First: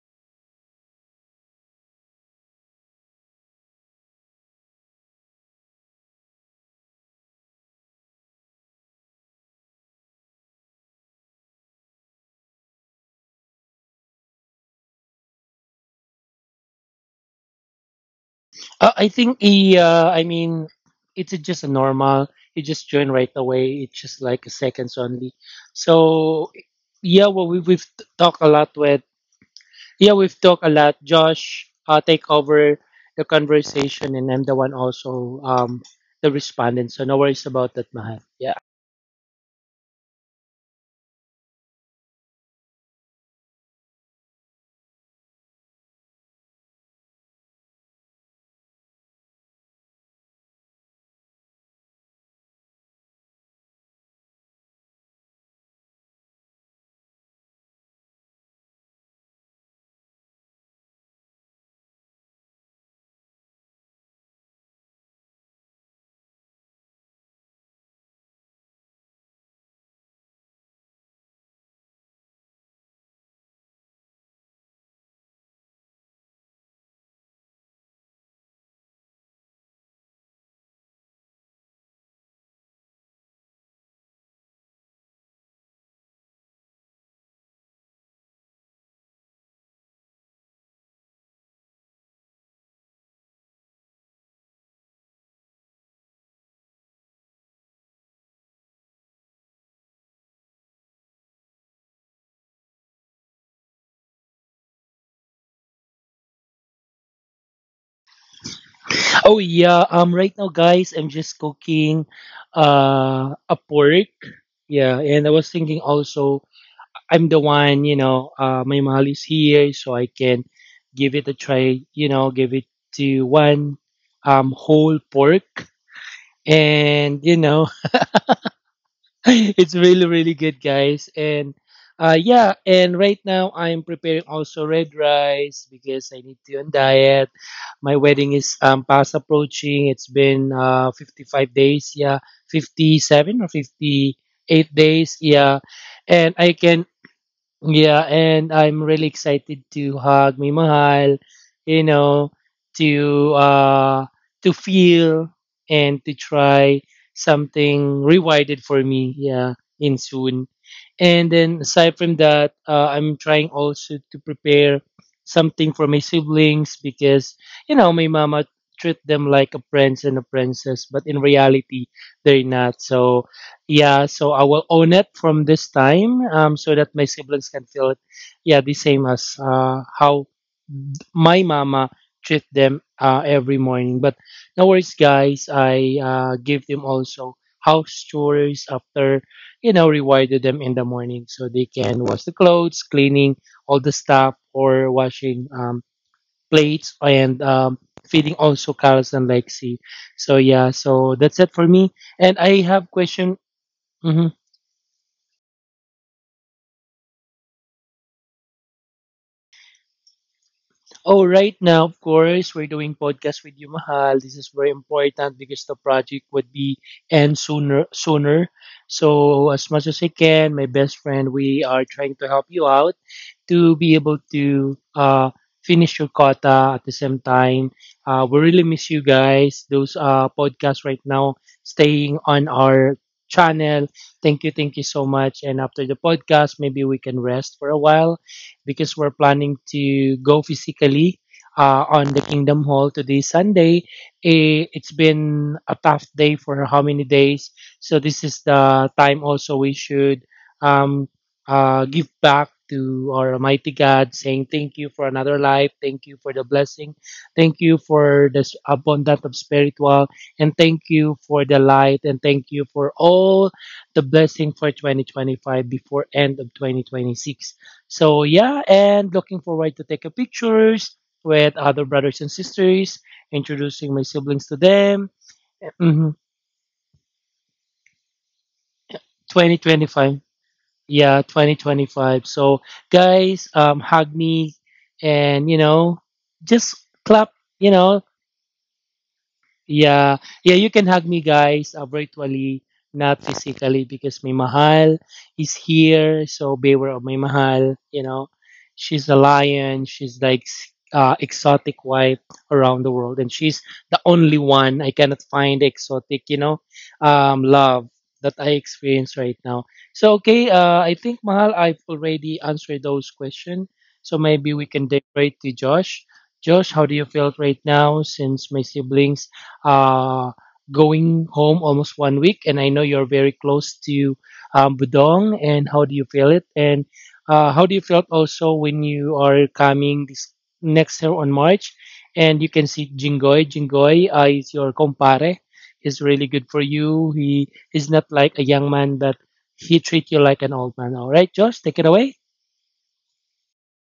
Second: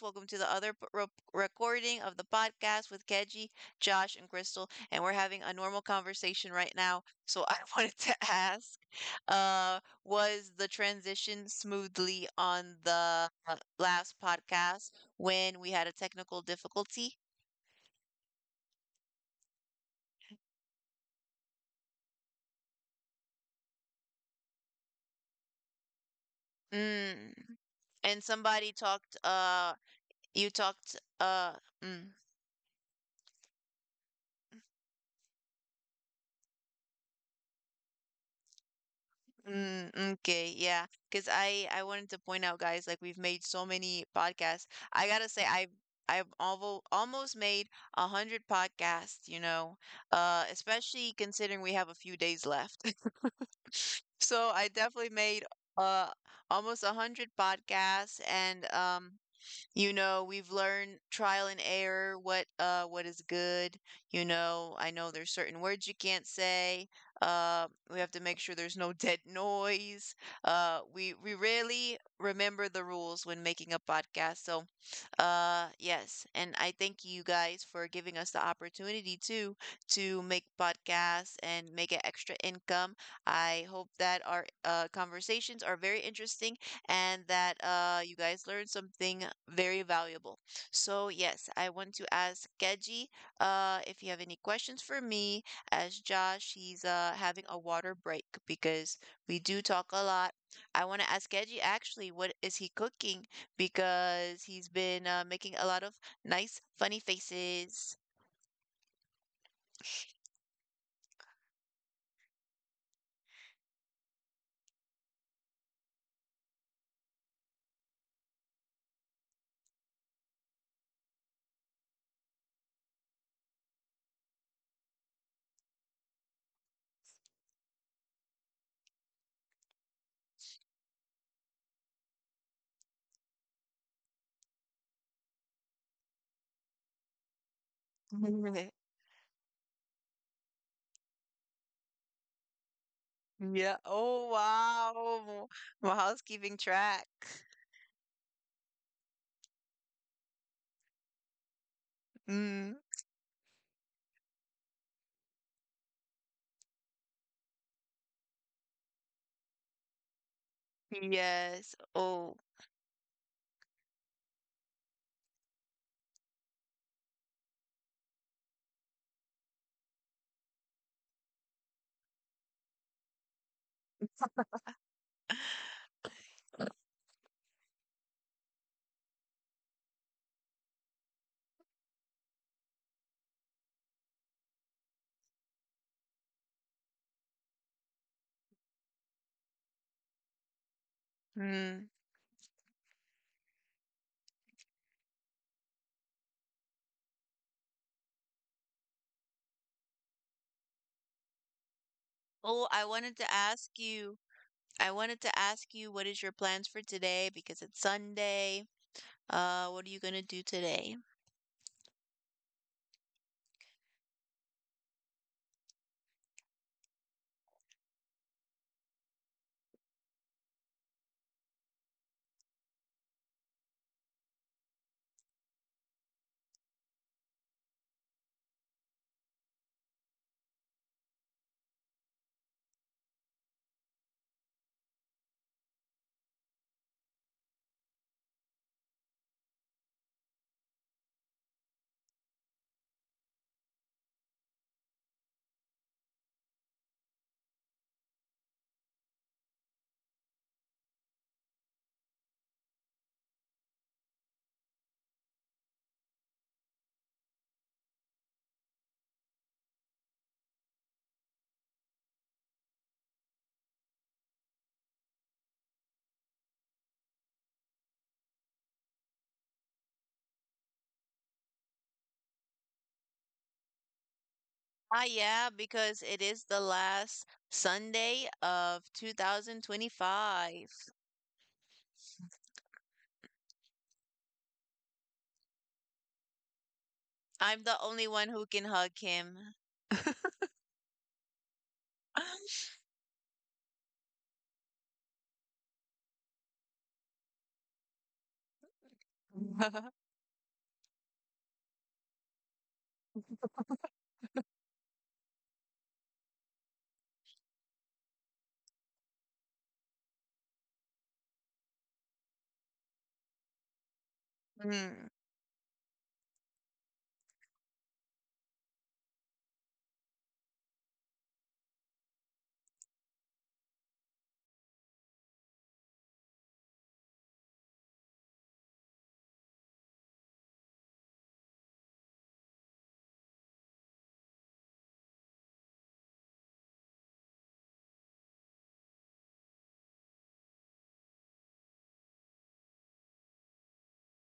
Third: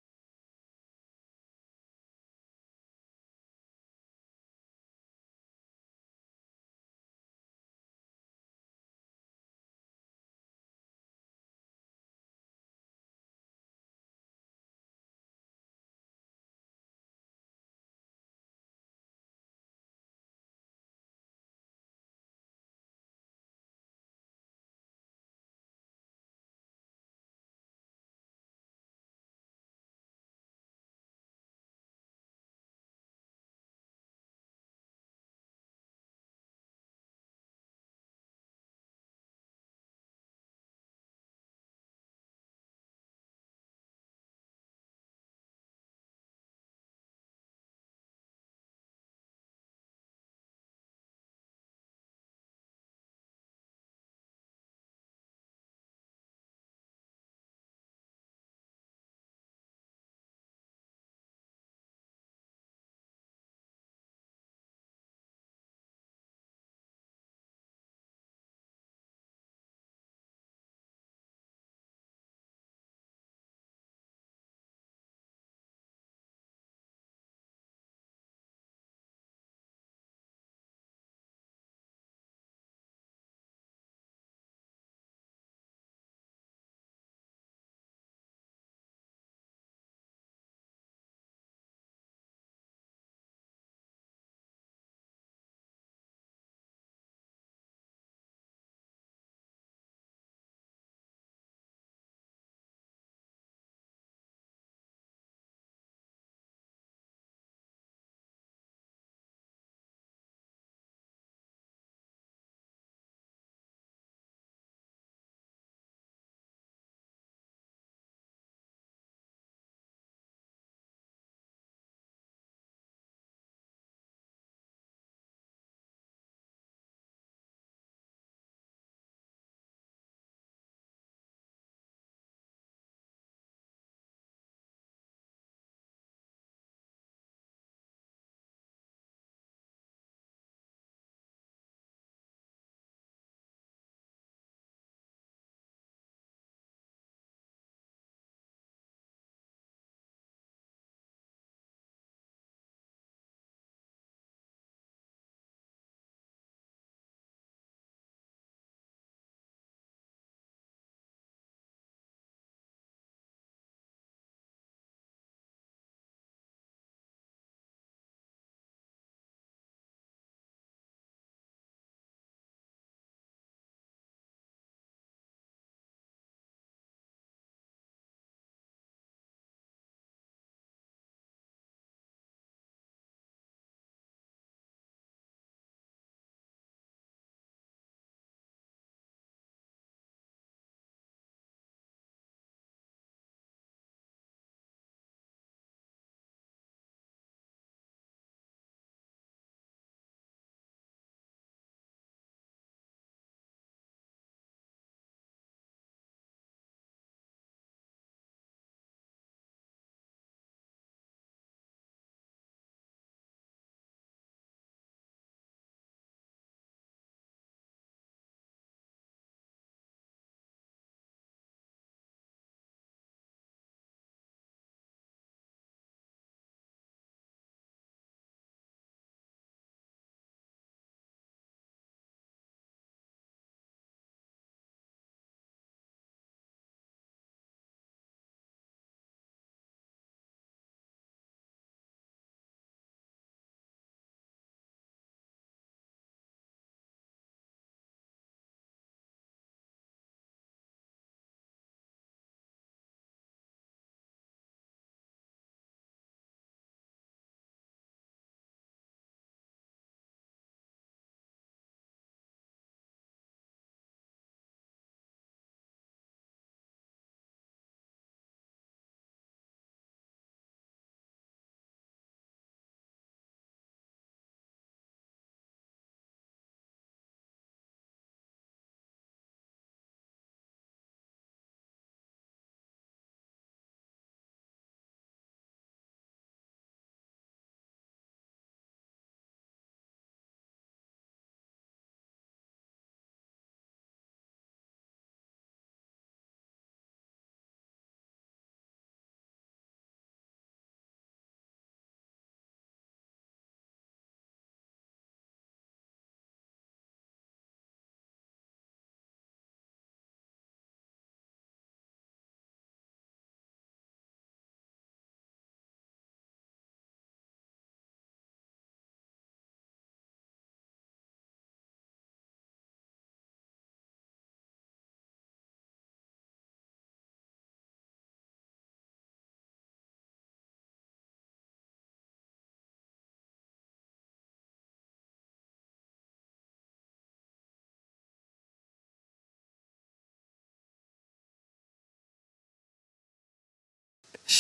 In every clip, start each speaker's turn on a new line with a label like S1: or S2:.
S1: welcome to the other recording of the podcast with Keji, Josh, and Crystal, and we're having a normal conversation right now. So I wanted to ask, uh, was the transition smoothly on the last podcast when we had a technical difficulty?
S2: I think I mean, it's just a normal. You just join right away. It's just like seconds only. So
S1: Mm.
S2: yeah, well, we've
S1: And
S2: talked a
S1: somebody
S2: lot
S1: talked
S2: with yeah,
S1: You
S2: we've talked a lot. Josh,
S1: mm,
S2: take over the conversation, and I'm the one also the respondent. So no worries about that, Mahal. Yeah.
S1: okay, yeah, because I wanted to point out, guys, like we've made so many podcasts. I gotta say, I've alvo almost made 100 podcasts, especially considering we have a few days left. So I definitely made uh almost a hundred podcasts, and You know, we've learned trial and error, what is good. You know, I know there's certain words you can't say. Uh, we have to make sure there's no dead noise. We really remember the rules when making a podcast. So, yes, and I thank you guys for giving us the opportunity to make podcasts and make an extra income. I hope that our conversations are very interesting and that you guys learned something very valuable. So, yes, I want to ask Keji if you have any questions for me, as Josh, he's having a water break because we do talk a lot. I want to ask Keji actually, what is he cooking? Because he's been making a lot of nice, funny faces.
S2: Oh yeah. Right now, guys, I'm just cooking a pork. Yeah, and I was thinking also I'm the one, you know, my mahal is here, so I can give it a try, you know, give it to one whole pork. And, you know, it's really, really good, guys. And yeah, and right now I'm preparing also red rice because I need to on diet. My wedding is fast approaching. It's been 55 days, yeah, 57
S1: Yeah.
S2: or
S1: Oh,
S2: 58
S1: wow.
S2: days, yeah.
S1: Well, housekeeping
S2: And I
S1: track.
S2: can Yeah, and I'm really excited to hug my mahal, you know,
S1: Mm.
S2: to uh to feel and to try something rewarded for me, yeah, in soon. And
S1: Yes.
S2: then aside
S1: Oh.
S2: from that, I'm trying also to prepare something for my siblings because, you know, my mama treat them like a prince and a princess, but in reality, they're not. So, yeah, so I will own it from this time so that my siblings can feel it, yeah, the same as how my mama treat them every morning. But no worries, guys. I give them also house chores after, you know, rewarded them in the morning so
S1: Hmm.
S2: they can wash the clothes, cleaning all the stuff, or washing plates and feeding also Carlos and Lexi. So yeah, so that's it for me.
S1: Oh,
S2: And
S1: I
S2: I
S1: wanted
S2: have
S1: to
S2: question.
S1: ask you
S2: Mm-hmm.
S1: I wanted to ask you what is your plans for today because it's Sunday. What are you gonna do today?
S2: Oh, right now, of course, we're doing podcast with you, Mahal. This is very important because the project would be end sooner. Sooner, so as much as I can, my best friend, we are trying to help you out, to be able to finish your quota at the same time. We really miss you guys. Those podcasts right now staying on our channel. Thank you so much. And after the podcast, maybe we can rest for a while because we're planning to go physically. On the Kingdom Hall today, Sunday. Eh, it's been a tough day for how many days? So, this is the time also we should um, give back to our Almighty God, saying thank you for another life, thank you for the blessing, thank you for this abundant of spiritual, and thank you for the light, and thank you for all the blessing for 2025 before end of 2026. So yeah, and looking forward to take a pictures with other brothers and sisters, introducing my siblings to
S1: Ah,
S2: them.
S1: yeah, because it is
S2: Mhm.
S1: the last Sunday of
S2: 2025.
S1: 2025.
S2: Yeah, 2025. So, guys, hug me and, you know, just
S1: I'm
S2: clap,
S1: the
S2: you
S1: only one
S2: know,
S1: who can hug him.
S2: yeah, yeah, you can hug me, guys, virtually, not physically, because my mahal is here. So beware of my mahal. You know, she's a lion. She's like exotic wife around the world, and she's the only one I cannot find exotic. You know, love that I experience right now. So okay, I think mahal, I've already answered those questions. So maybe we
S1: Mm.
S2: can direct to Josh. Josh, how do you feel right now since my siblings uh, going home almost 1 week, and I know you're very close to Budong. And how do you feel it? And how do you feel it also when you are coming this next year on March, and you can see Jingoy. Jingoy is your compare. He's really good for you. He is not like a young man, but he treat you like an old man. All right, Josh, take it away.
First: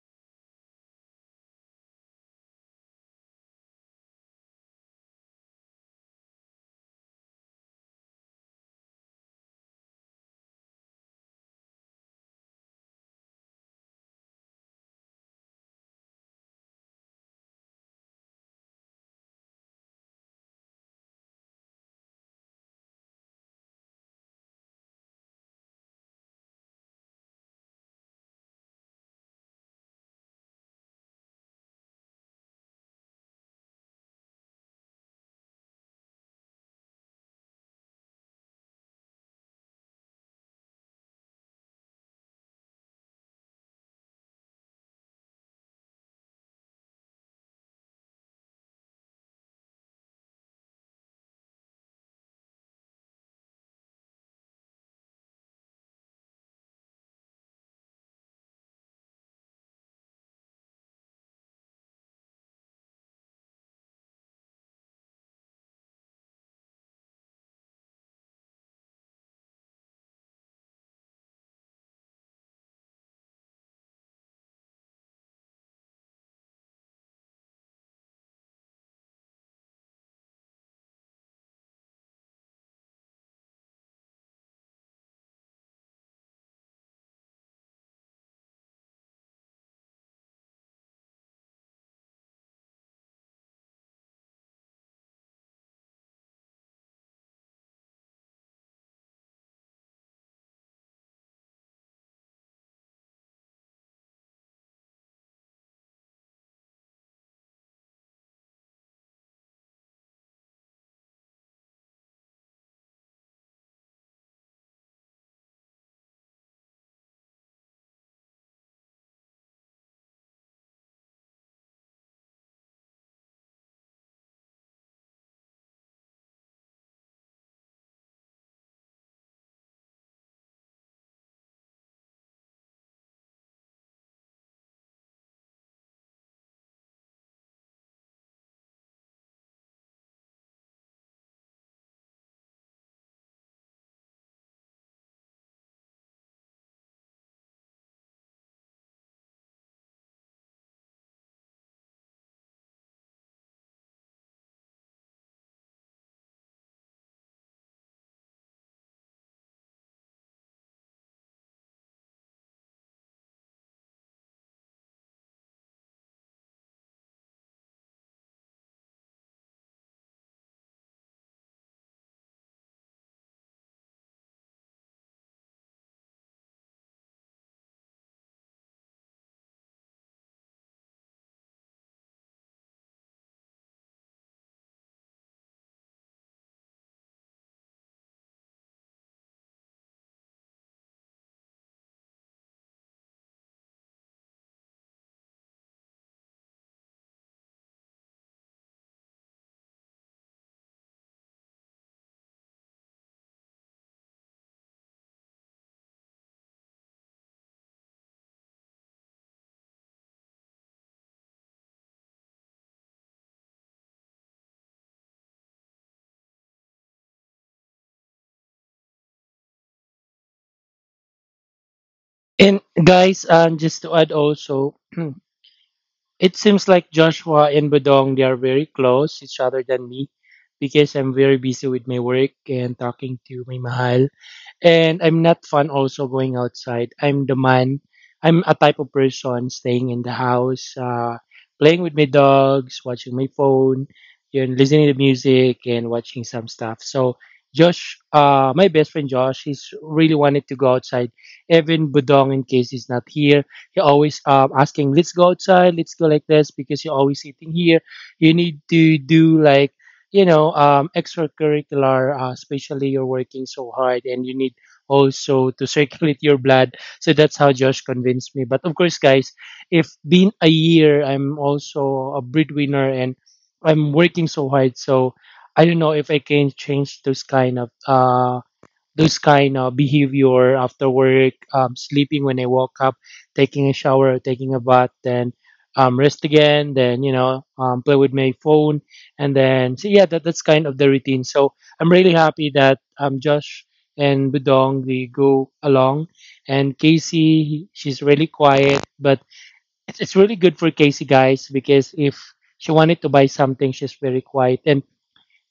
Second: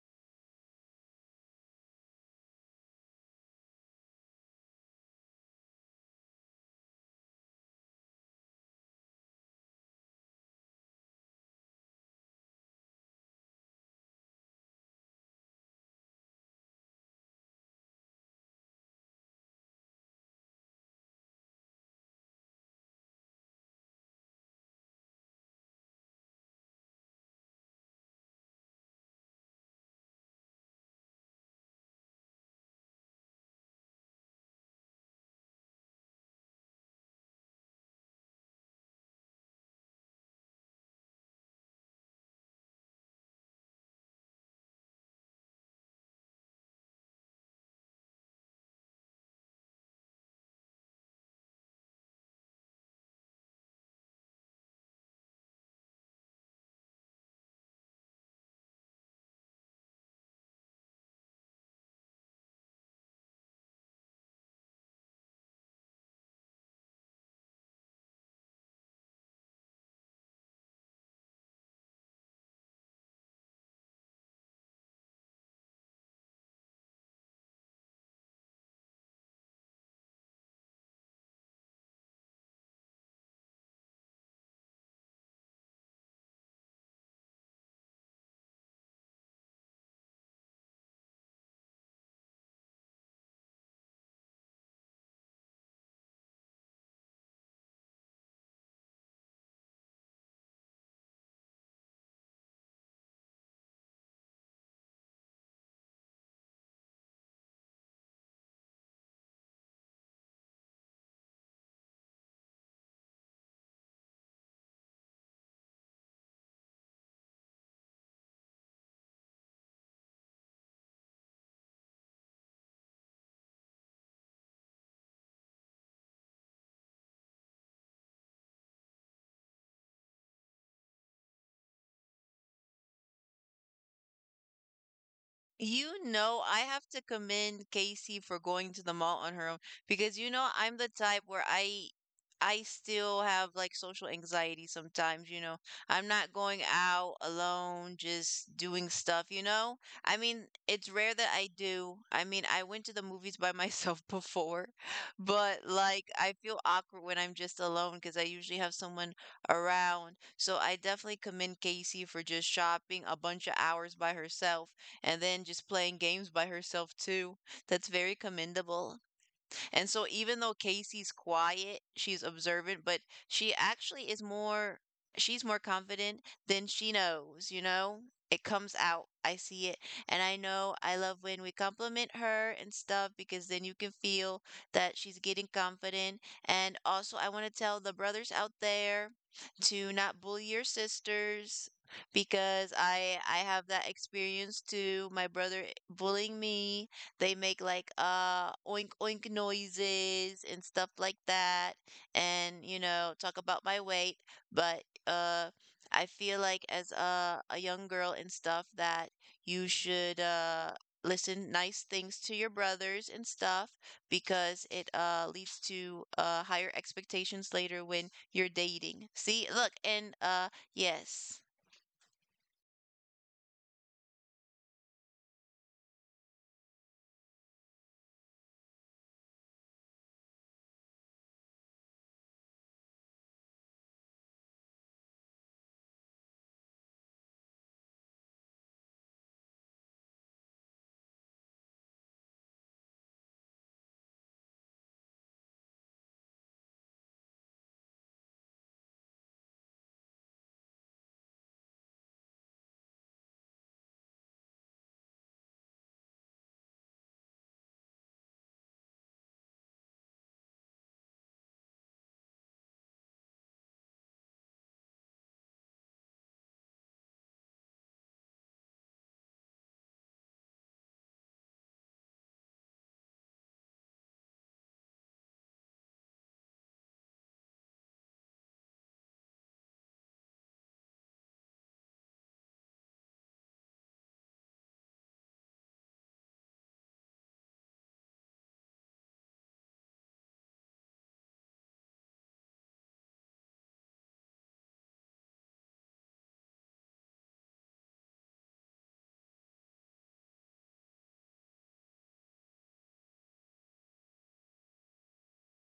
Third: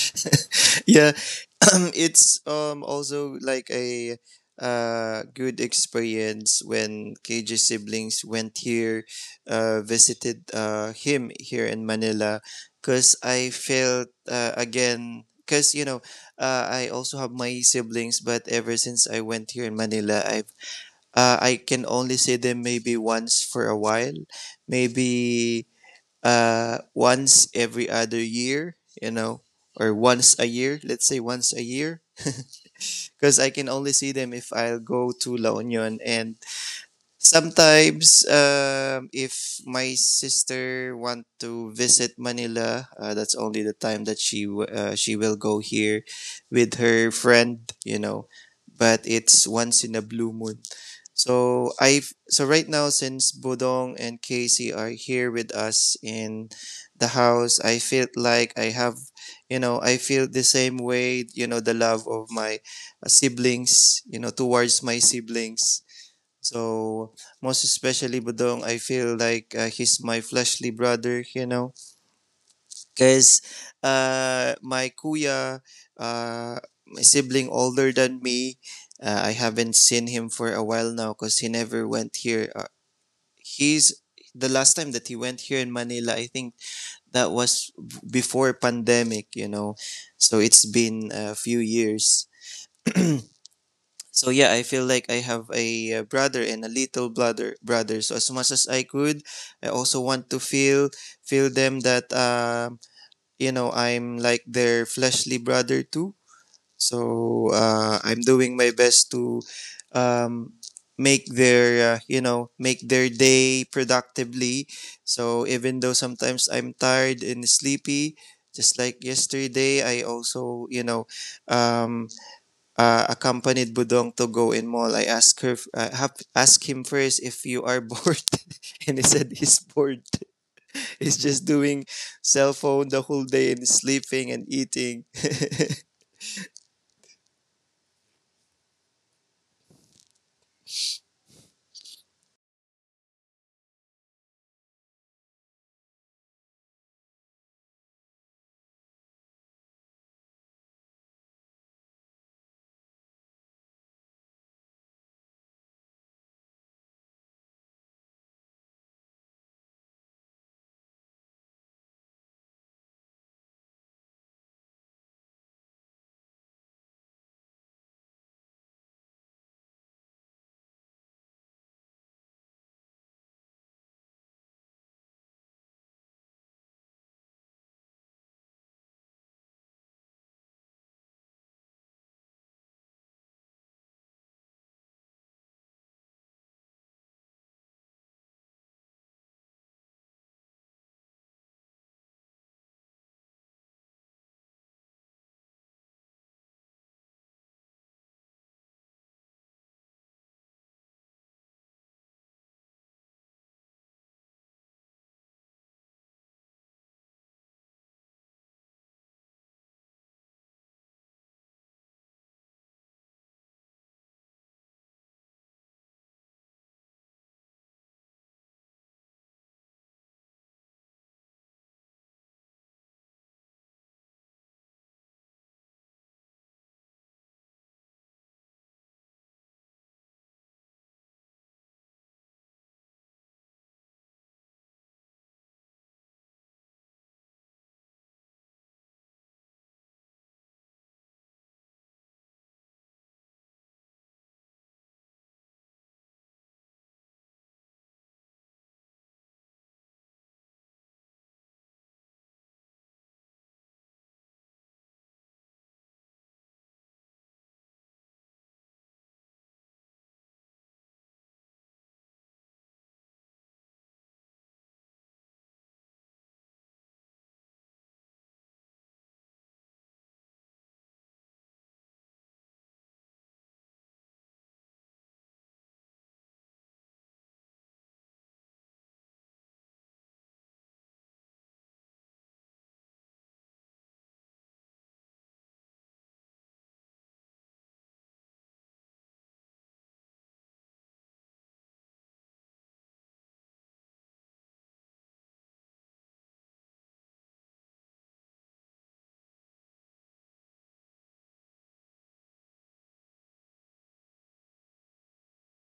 S3: Yeah. It's also like a good experience when KJ's siblings went here, visited him here in Manila, because I felt, again, because you know, I also have my siblings, but ever since I went here in Manila, I can only see them maybe once for a while, maybe, once every other year, you know, or once a year. Let's say once a year, because I can only see them if I'll go to La Union. And sometimes, if my sister want to visit Manila, that's only the time that she will go here with her friend, you know. But it's once in a blue moon. So right now, since Budong and Casey are here with us in the house, I feel like I have, you know, I feel the same way, you know, the love of my, siblings, you know, towards my siblings. So most especially Budong, I feel like, he's my fleshly brother, you know, because, my kuya, uh, my sibling older than me, I haven't seen him for a while now because he never went here. He's The last time that he went here in Manila, I think that was before pandemic, you know. So it's been a few years. So yeah, I feel like I have a, brother and a little brother. So as much as I could, I also want to feel them that, you know, I'm like their fleshly brother too. So, I'm doing my best to, um, make their, you know, make their day productively. So even though sometimes I'm tired and sleepy, just like yesterday, I also, you know, um, accompanied Budong to go in mall. I asked her, asked him first if you are bored, and he said he's bored. He's just doing cell phone the whole day and sleeping and eating.
S1: You know, I have to commend Casey for going to the mall on her own because you know I'm the type where I still have like social anxiety sometimes, you know. I'm not going out alone, just doing stuff, you know? I mean, it's rare that I do. I mean, I went to the movies by myself before, but like I feel awkward when I'm just alone because I usually have someone around. So I definitely commend Casey for just shopping a bunch of hours by herself and then just playing games by herself too. That's very commendable. And so even though Casey's quiet, she's observant, but she actually is more she's more confident than she knows, you know? It comes out. I see it. And I know I love when we compliment her and stuff because then you can feel that she's getting confident. And also, I want to tell the brothers out there to not bully your sisters because I have that experience too. My brother bullying me, they make like oink oink noises and stuff like that, and you know talk about my weight, but I feel like as a young girl and stuff that you should listen nice things to your brothers and stuff because it leads to higher expectations later when you're dating. See, look, and yes.
S2: And guys, just to add also, it seems like Joshua and Budong they are very close each other than me because I'm very busy with my work and talking to my mahal. And I'm not fun also going outside. I'm the man. I'm a type of person staying in the house, playing with my dogs, watching my phone, you know, listening to music and watching some stuff. So Josh, my best friend Josh, he's really wanted to go outside. Even Budong, in case he's not here, he always asking, "Let's go outside. Let's go like this," because you're always sitting here. You need to do like you know extracurricular especially you're working so hard and you need also to circulate your blood, so that's how josh convinced me, but of course guys if been a year I'm also a breadwinner and I'm working so hard, so I don't know if I can change those kind of this kind of behavior after work, sleeping when I woke up, taking a shower, taking a bath, then rest again, then you know play with my phone, and then so yeah, that's kind of the routine. So I'm really happy that Josh and Budong they go along, and Casey she's really quiet, but it's really good for Casey guys because if she wanted to buy something, she's very quiet, and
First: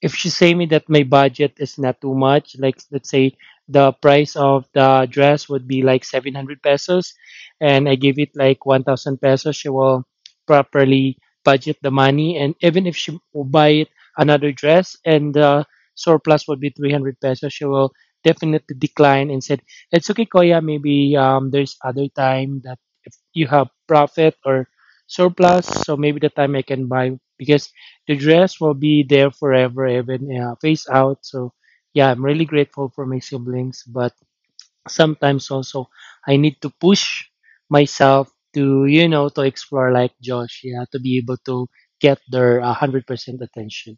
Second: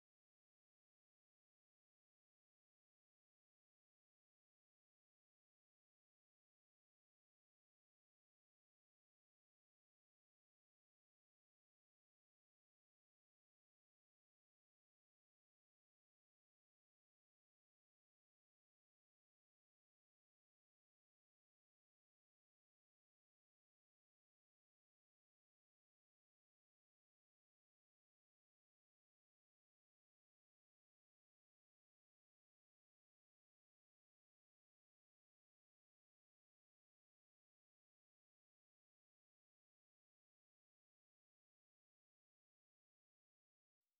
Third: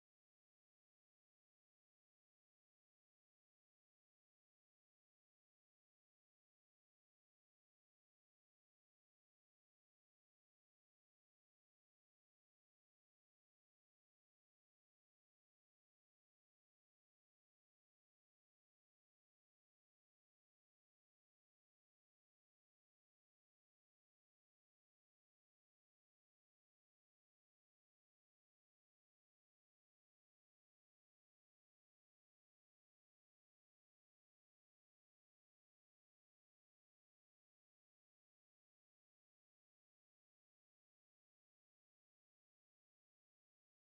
S2: if she say me that my budget is not too much, like let's say the price of the dress would be like 700 pesos and I give it like 1000 pesos, she will properly budget the money. And even if she will buy it another dress and the surplus would be 300 pesos, she will definitely decline and said, it's okay, Koya, maybe there's other time that if you have profit or surplus, so maybe the time I can buy because the dress will be there forever, even face out. So, yeah, I'm really grateful for my siblings, but sometimes also I need to push myself to, you know, to explore like Josh, yeah, to be able to get their 100% attention.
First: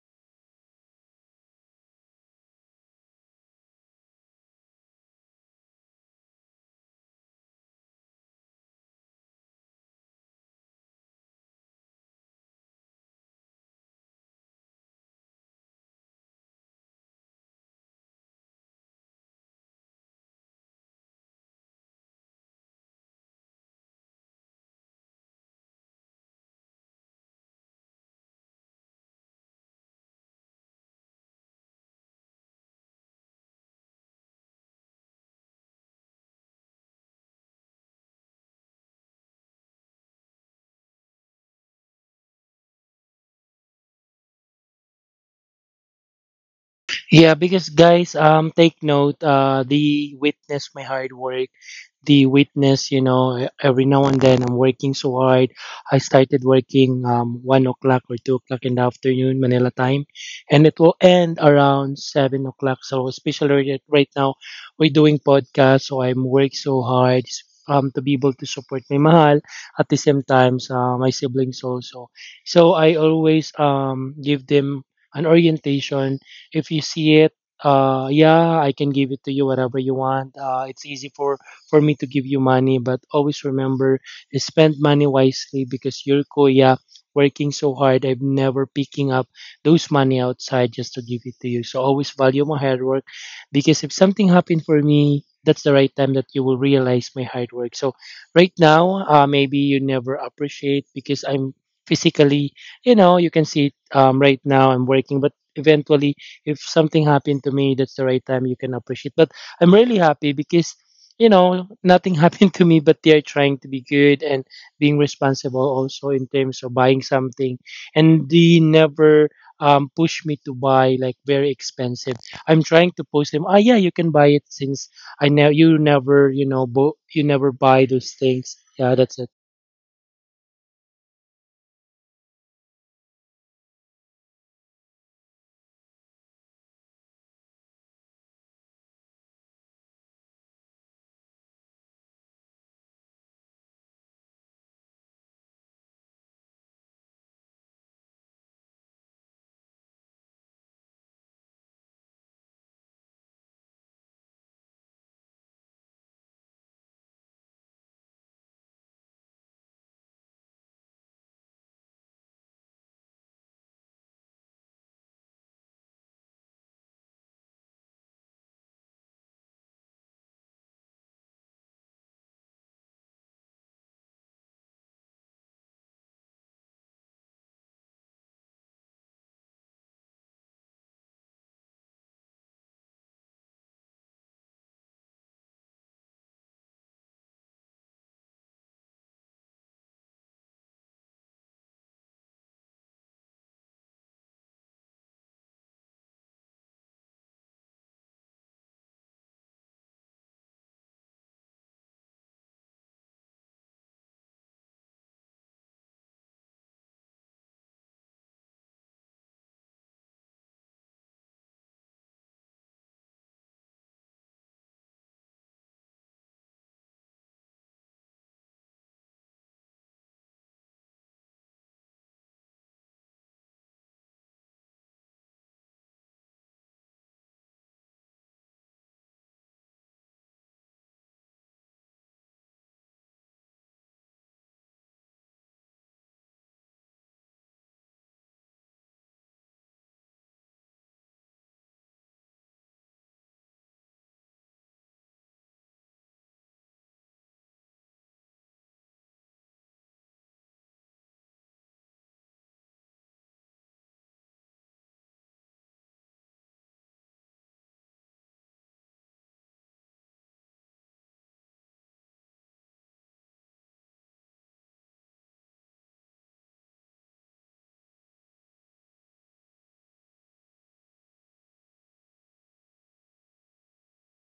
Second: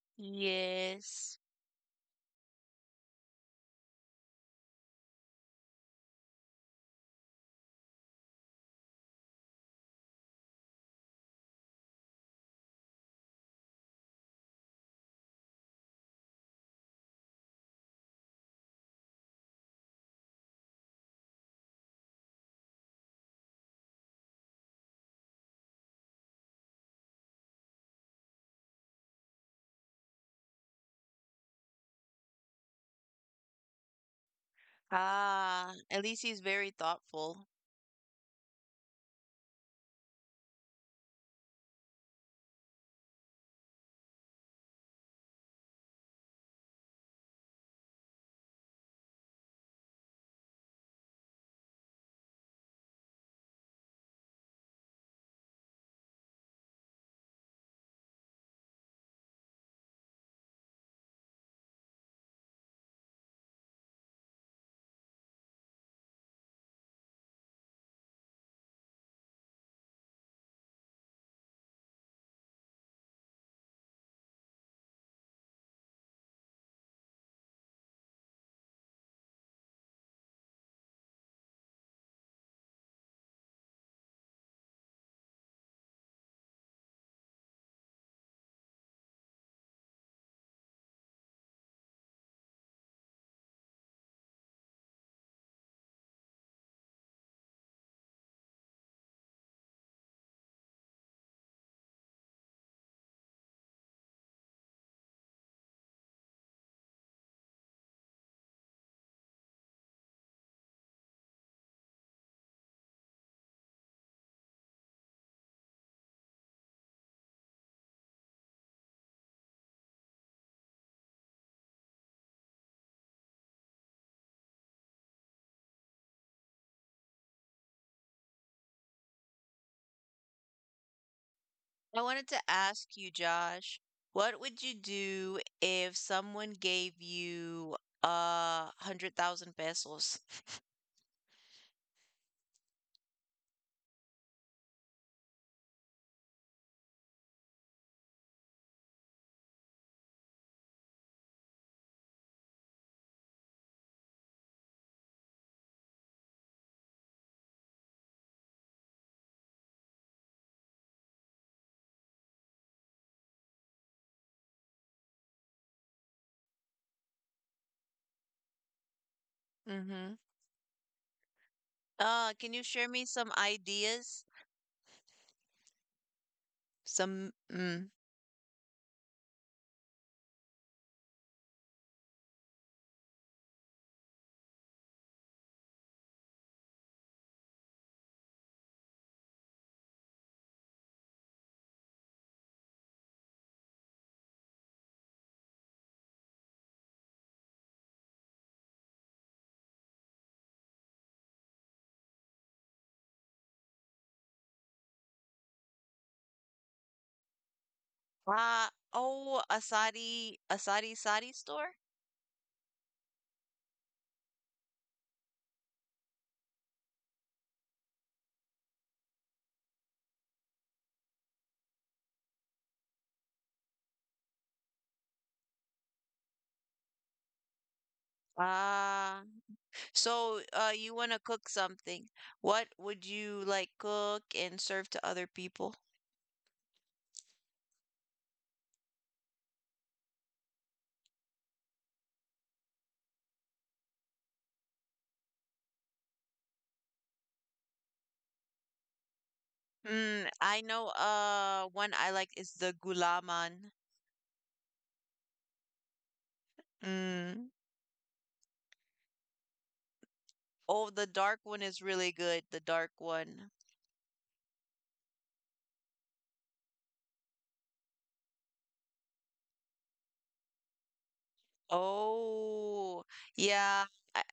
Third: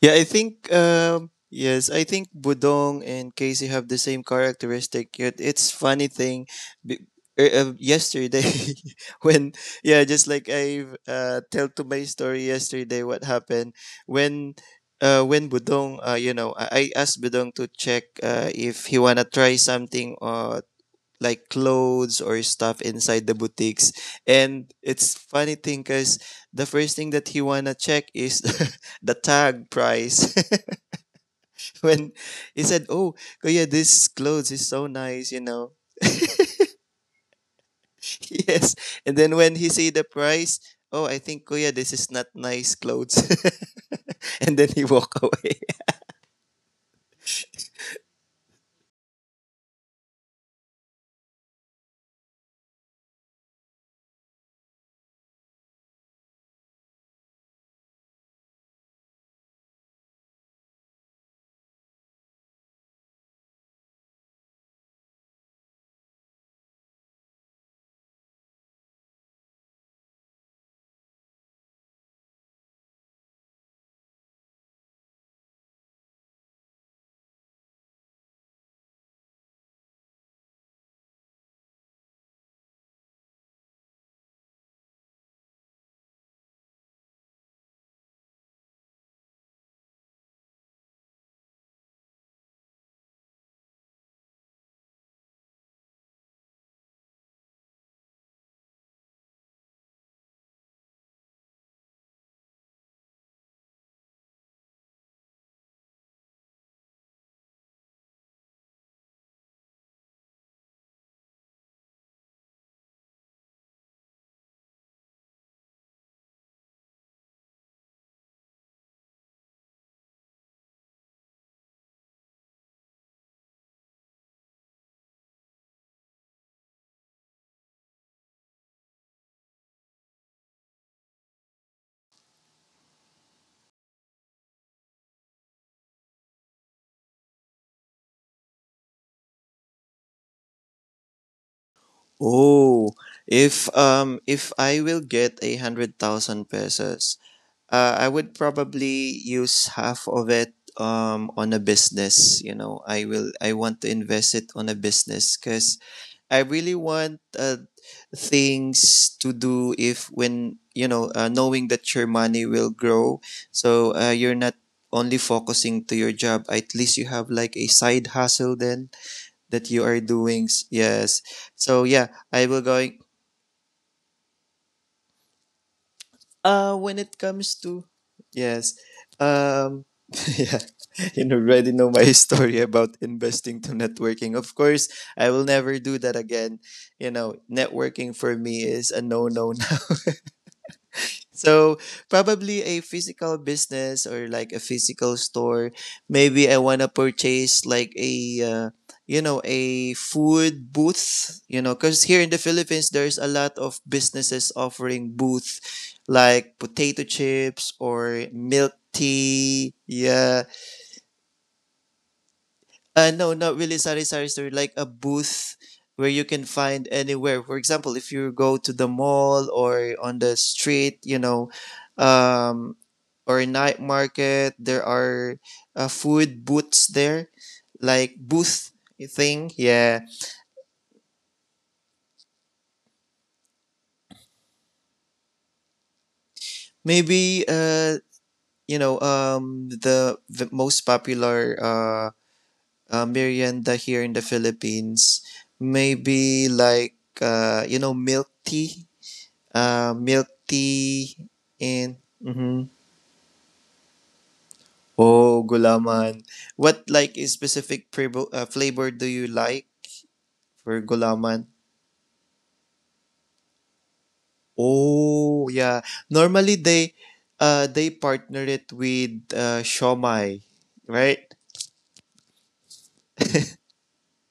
S3: Yeah, I think,
S1: Yes.
S3: yes, I think Budong and Casey have the same characteristic. Yet it's funny thing, be- yesterday, when yeah, just like I, tell to my story yesterday what happened, when when Budong, you know, I asked Budong to check, if he wanna try something, like clothes or stuff inside the boutiques. And it's funny thing because the first thing that he wanna check is the tag price. When he said, "Oh, kuya, this clothes is so nice," you
S1: Ah,
S3: know.
S1: at least he's very thoughtful.
S3: Yes, and then when he see the price, "Oh, I think kuya, this is not nice clothes," and then he walk away.
S2: Yeah, because guys, take note. They witness my hard work. They witness, you know, every now and then I'm working so hard. I started working 1 o'clock or 2 o'clock in the afternoon Manila time, and it will end around 7 o'clock. So especially right now, we're doing podcast, so I'm work so hard to be able to support my mahal at the same time my siblings also. So I always give them an orientation if you see it yeah I can give it to you whatever you want, it's easy for me to give you money but always remember spend money wisely because your kuya working so hard, I'm never picking up those money outside just to give it to you, so always value my hard work because if something happened for me that's the right time that you will realize my hard work. So right now maybe you never appreciate because I'm physically, you know you can see it, right now I'm working, but eventually if something happened to me, that's the right time you can appreciate. But I'm really happy because, you know, nothing happened to me, but they are trying to be good and being responsible also in terms of buying something. And they never push me to buy like very expensive. I'm trying to push them, ah, yeah, you can buy it since I know you never, you know, you never buy those things. Yeah, that's it.
S1: I wanted to ask you, Josh, what would you do if someone gave you 100,000 pesos?
S3: Oh, if I will get 100,000 pesos, I would probably use half of it, on a business. You know, I will. I want to invest it on a business because I really want, things to do, if when you know, knowing that your money will grow, so, you're not only focusing to your job. At least you have like a side hustle then that you are
S1: Mm-hmm.
S3: doing. Yes. So yeah,
S1: Can
S3: I
S1: you
S3: will
S1: share
S3: going.
S1: me some ideas?
S3: When it
S1: Some
S3: comes
S1: mm,
S3: to... yes, um, yeah, you already know my story about investing to networking. Of course, I will never do that again. You know, networking for me is a no no. So probably a physical business or like a physical store. Maybe I wanna purchase like a, uh, you know, a food booth. You know, because here in the Philippines there's a lot of businesses offering booth like potato chips or
S1: ah,
S3: milk
S1: oh,
S3: tea.
S1: asadi
S3: Yeah.
S1: asadi sadi store?
S3: No, not really sari-sari store. Like a booth where you can find anywhere. For example, if you go to the mall or on the street, you know, um, or a night market, there are, food booths there, like booth
S1: Ah,
S3: thing. Yeah.
S1: so you want to cook something. What would you like cook and serve to other people?
S3: Maybe, you know, the most popular, merienda here in the Philippines, maybe like, you know, milk tea,
S1: Mm,
S3: milk
S1: I know
S3: tea,
S1: one
S3: and...
S1: I like is the
S3: Mm-hmm.
S1: gulaman.
S3: Oh, gulaman. What like is
S1: Mm.
S3: specific, flavor do you like for
S1: Oh, the dark
S3: gulaman?
S1: one is really good, the dark one.
S3: Oh yeah, normally they partner it with, shomai, right?
S1: Oh, yeah. I,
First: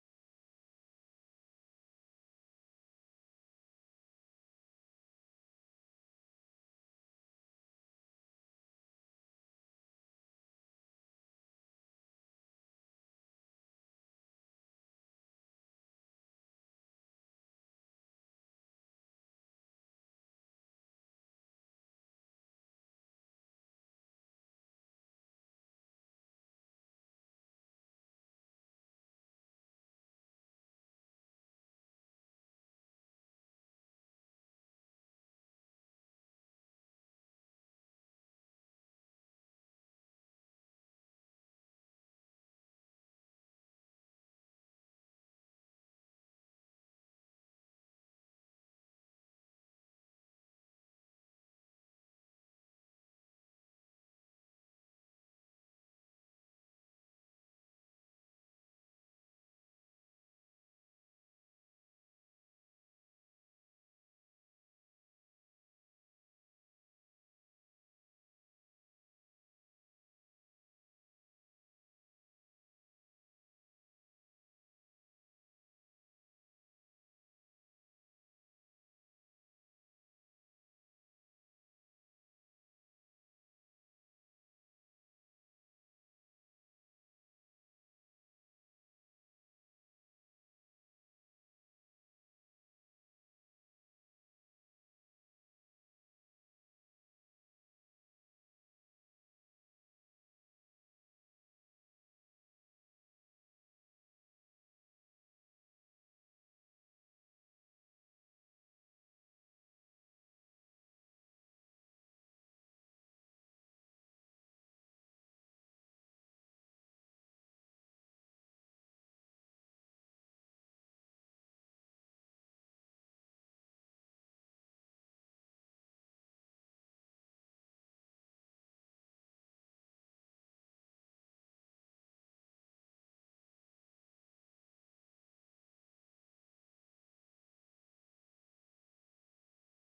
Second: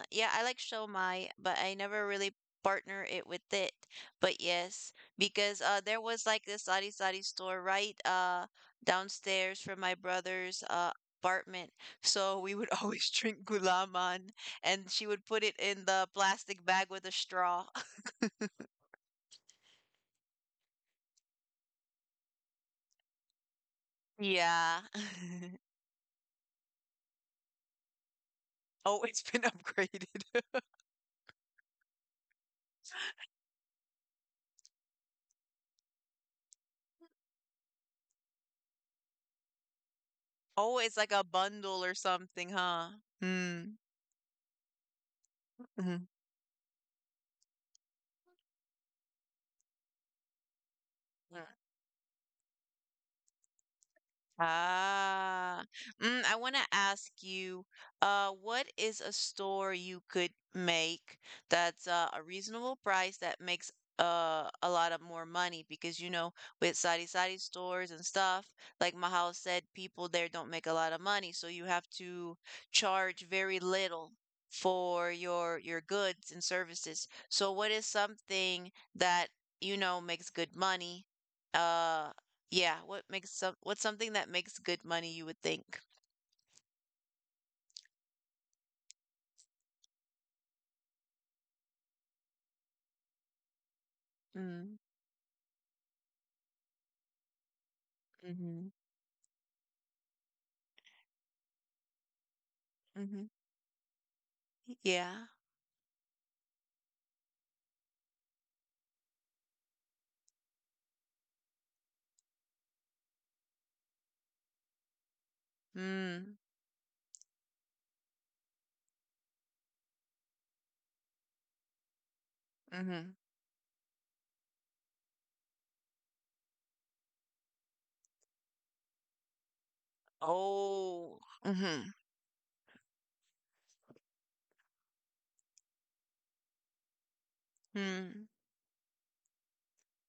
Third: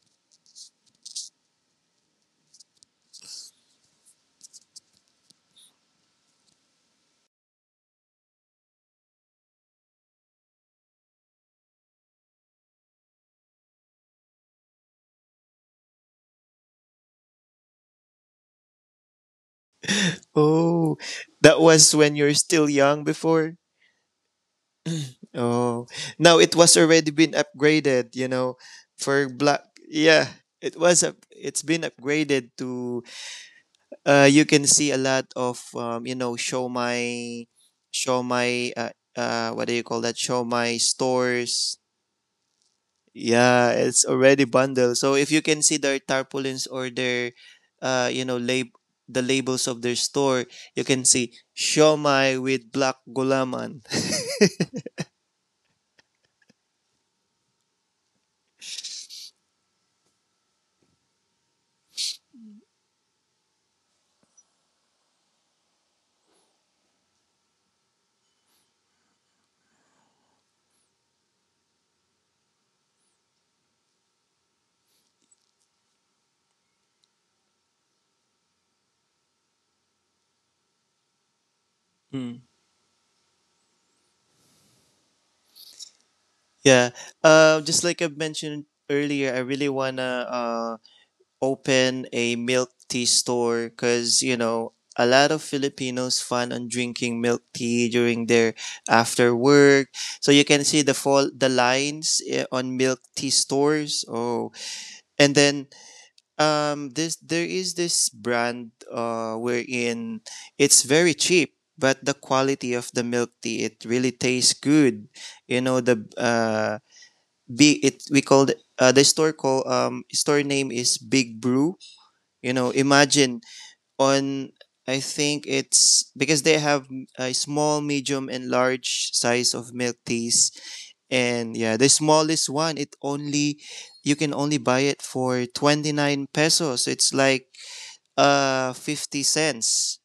S1: yeah, I like Shomai, but I never really partner it with it. But yes, because there was like this sari sari store right downstairs from my brother's apartment. So we would always drink gulaman, and she would put it in the plastic bag with a straw.
S3: Oh, that was when you're still young before.
S1: Yeah.
S3: Oh, now it was already been upgraded. You know,
S1: Oh, it's
S3: for
S1: been
S3: black.
S1: upgraded.
S3: Yeah, it was up. It's been upgraded to, you can see a lot of, you know, show my, what do you call that, show my
S1: Oh, it's like a
S3: stores.
S1: bundle or something, huh?
S3: Yeah,
S1: Mm,
S3: it's already bundled. So if you can see their
S1: mhm.
S3: tarpaulins or their, you know, the labels of their store, you can see show my with black gulaman.
S1: Ah, mm, I want to ask you, what is a store you could make that's a reasonable price that makes a lot of more money? Because you know, with sari sari stores and stuff, like Mahal said, people there don't make a lot of money, so you have to charge very little for your goods and services. So, what is something that you know makes good money? Uh.
S3: Hmm.
S1: Yeah, what's something that makes good money, you would think?
S3: Yeah, just like I've mentioned earlier, I really wanna, open a milk tea store because you
S1: Mm,
S3: know a lot of Filipinos fun on drinking milk tea during their...
S1: mhm,
S3: after work. So you can see the lines, eh, on milk
S1: mhm.
S3: tea stores. Oh,
S1: Yeah.
S3: and then, this there is this brand, wherein it's very cheap. But the quality of the milk tea, it really tastes good. You know the,
S1: Mm,
S3: be it we called, the store call store name is Big Brew, you know,
S1: mhm.
S3: imagine... on I think it's because they have a small, medium, and large size of milk teas.
S1: Oh,
S3: And yeah,
S1: mhm,
S3: the smallest one, it only, you can only buy it for 29 pesos. It's like,
S1: mm,
S3: 50 cents,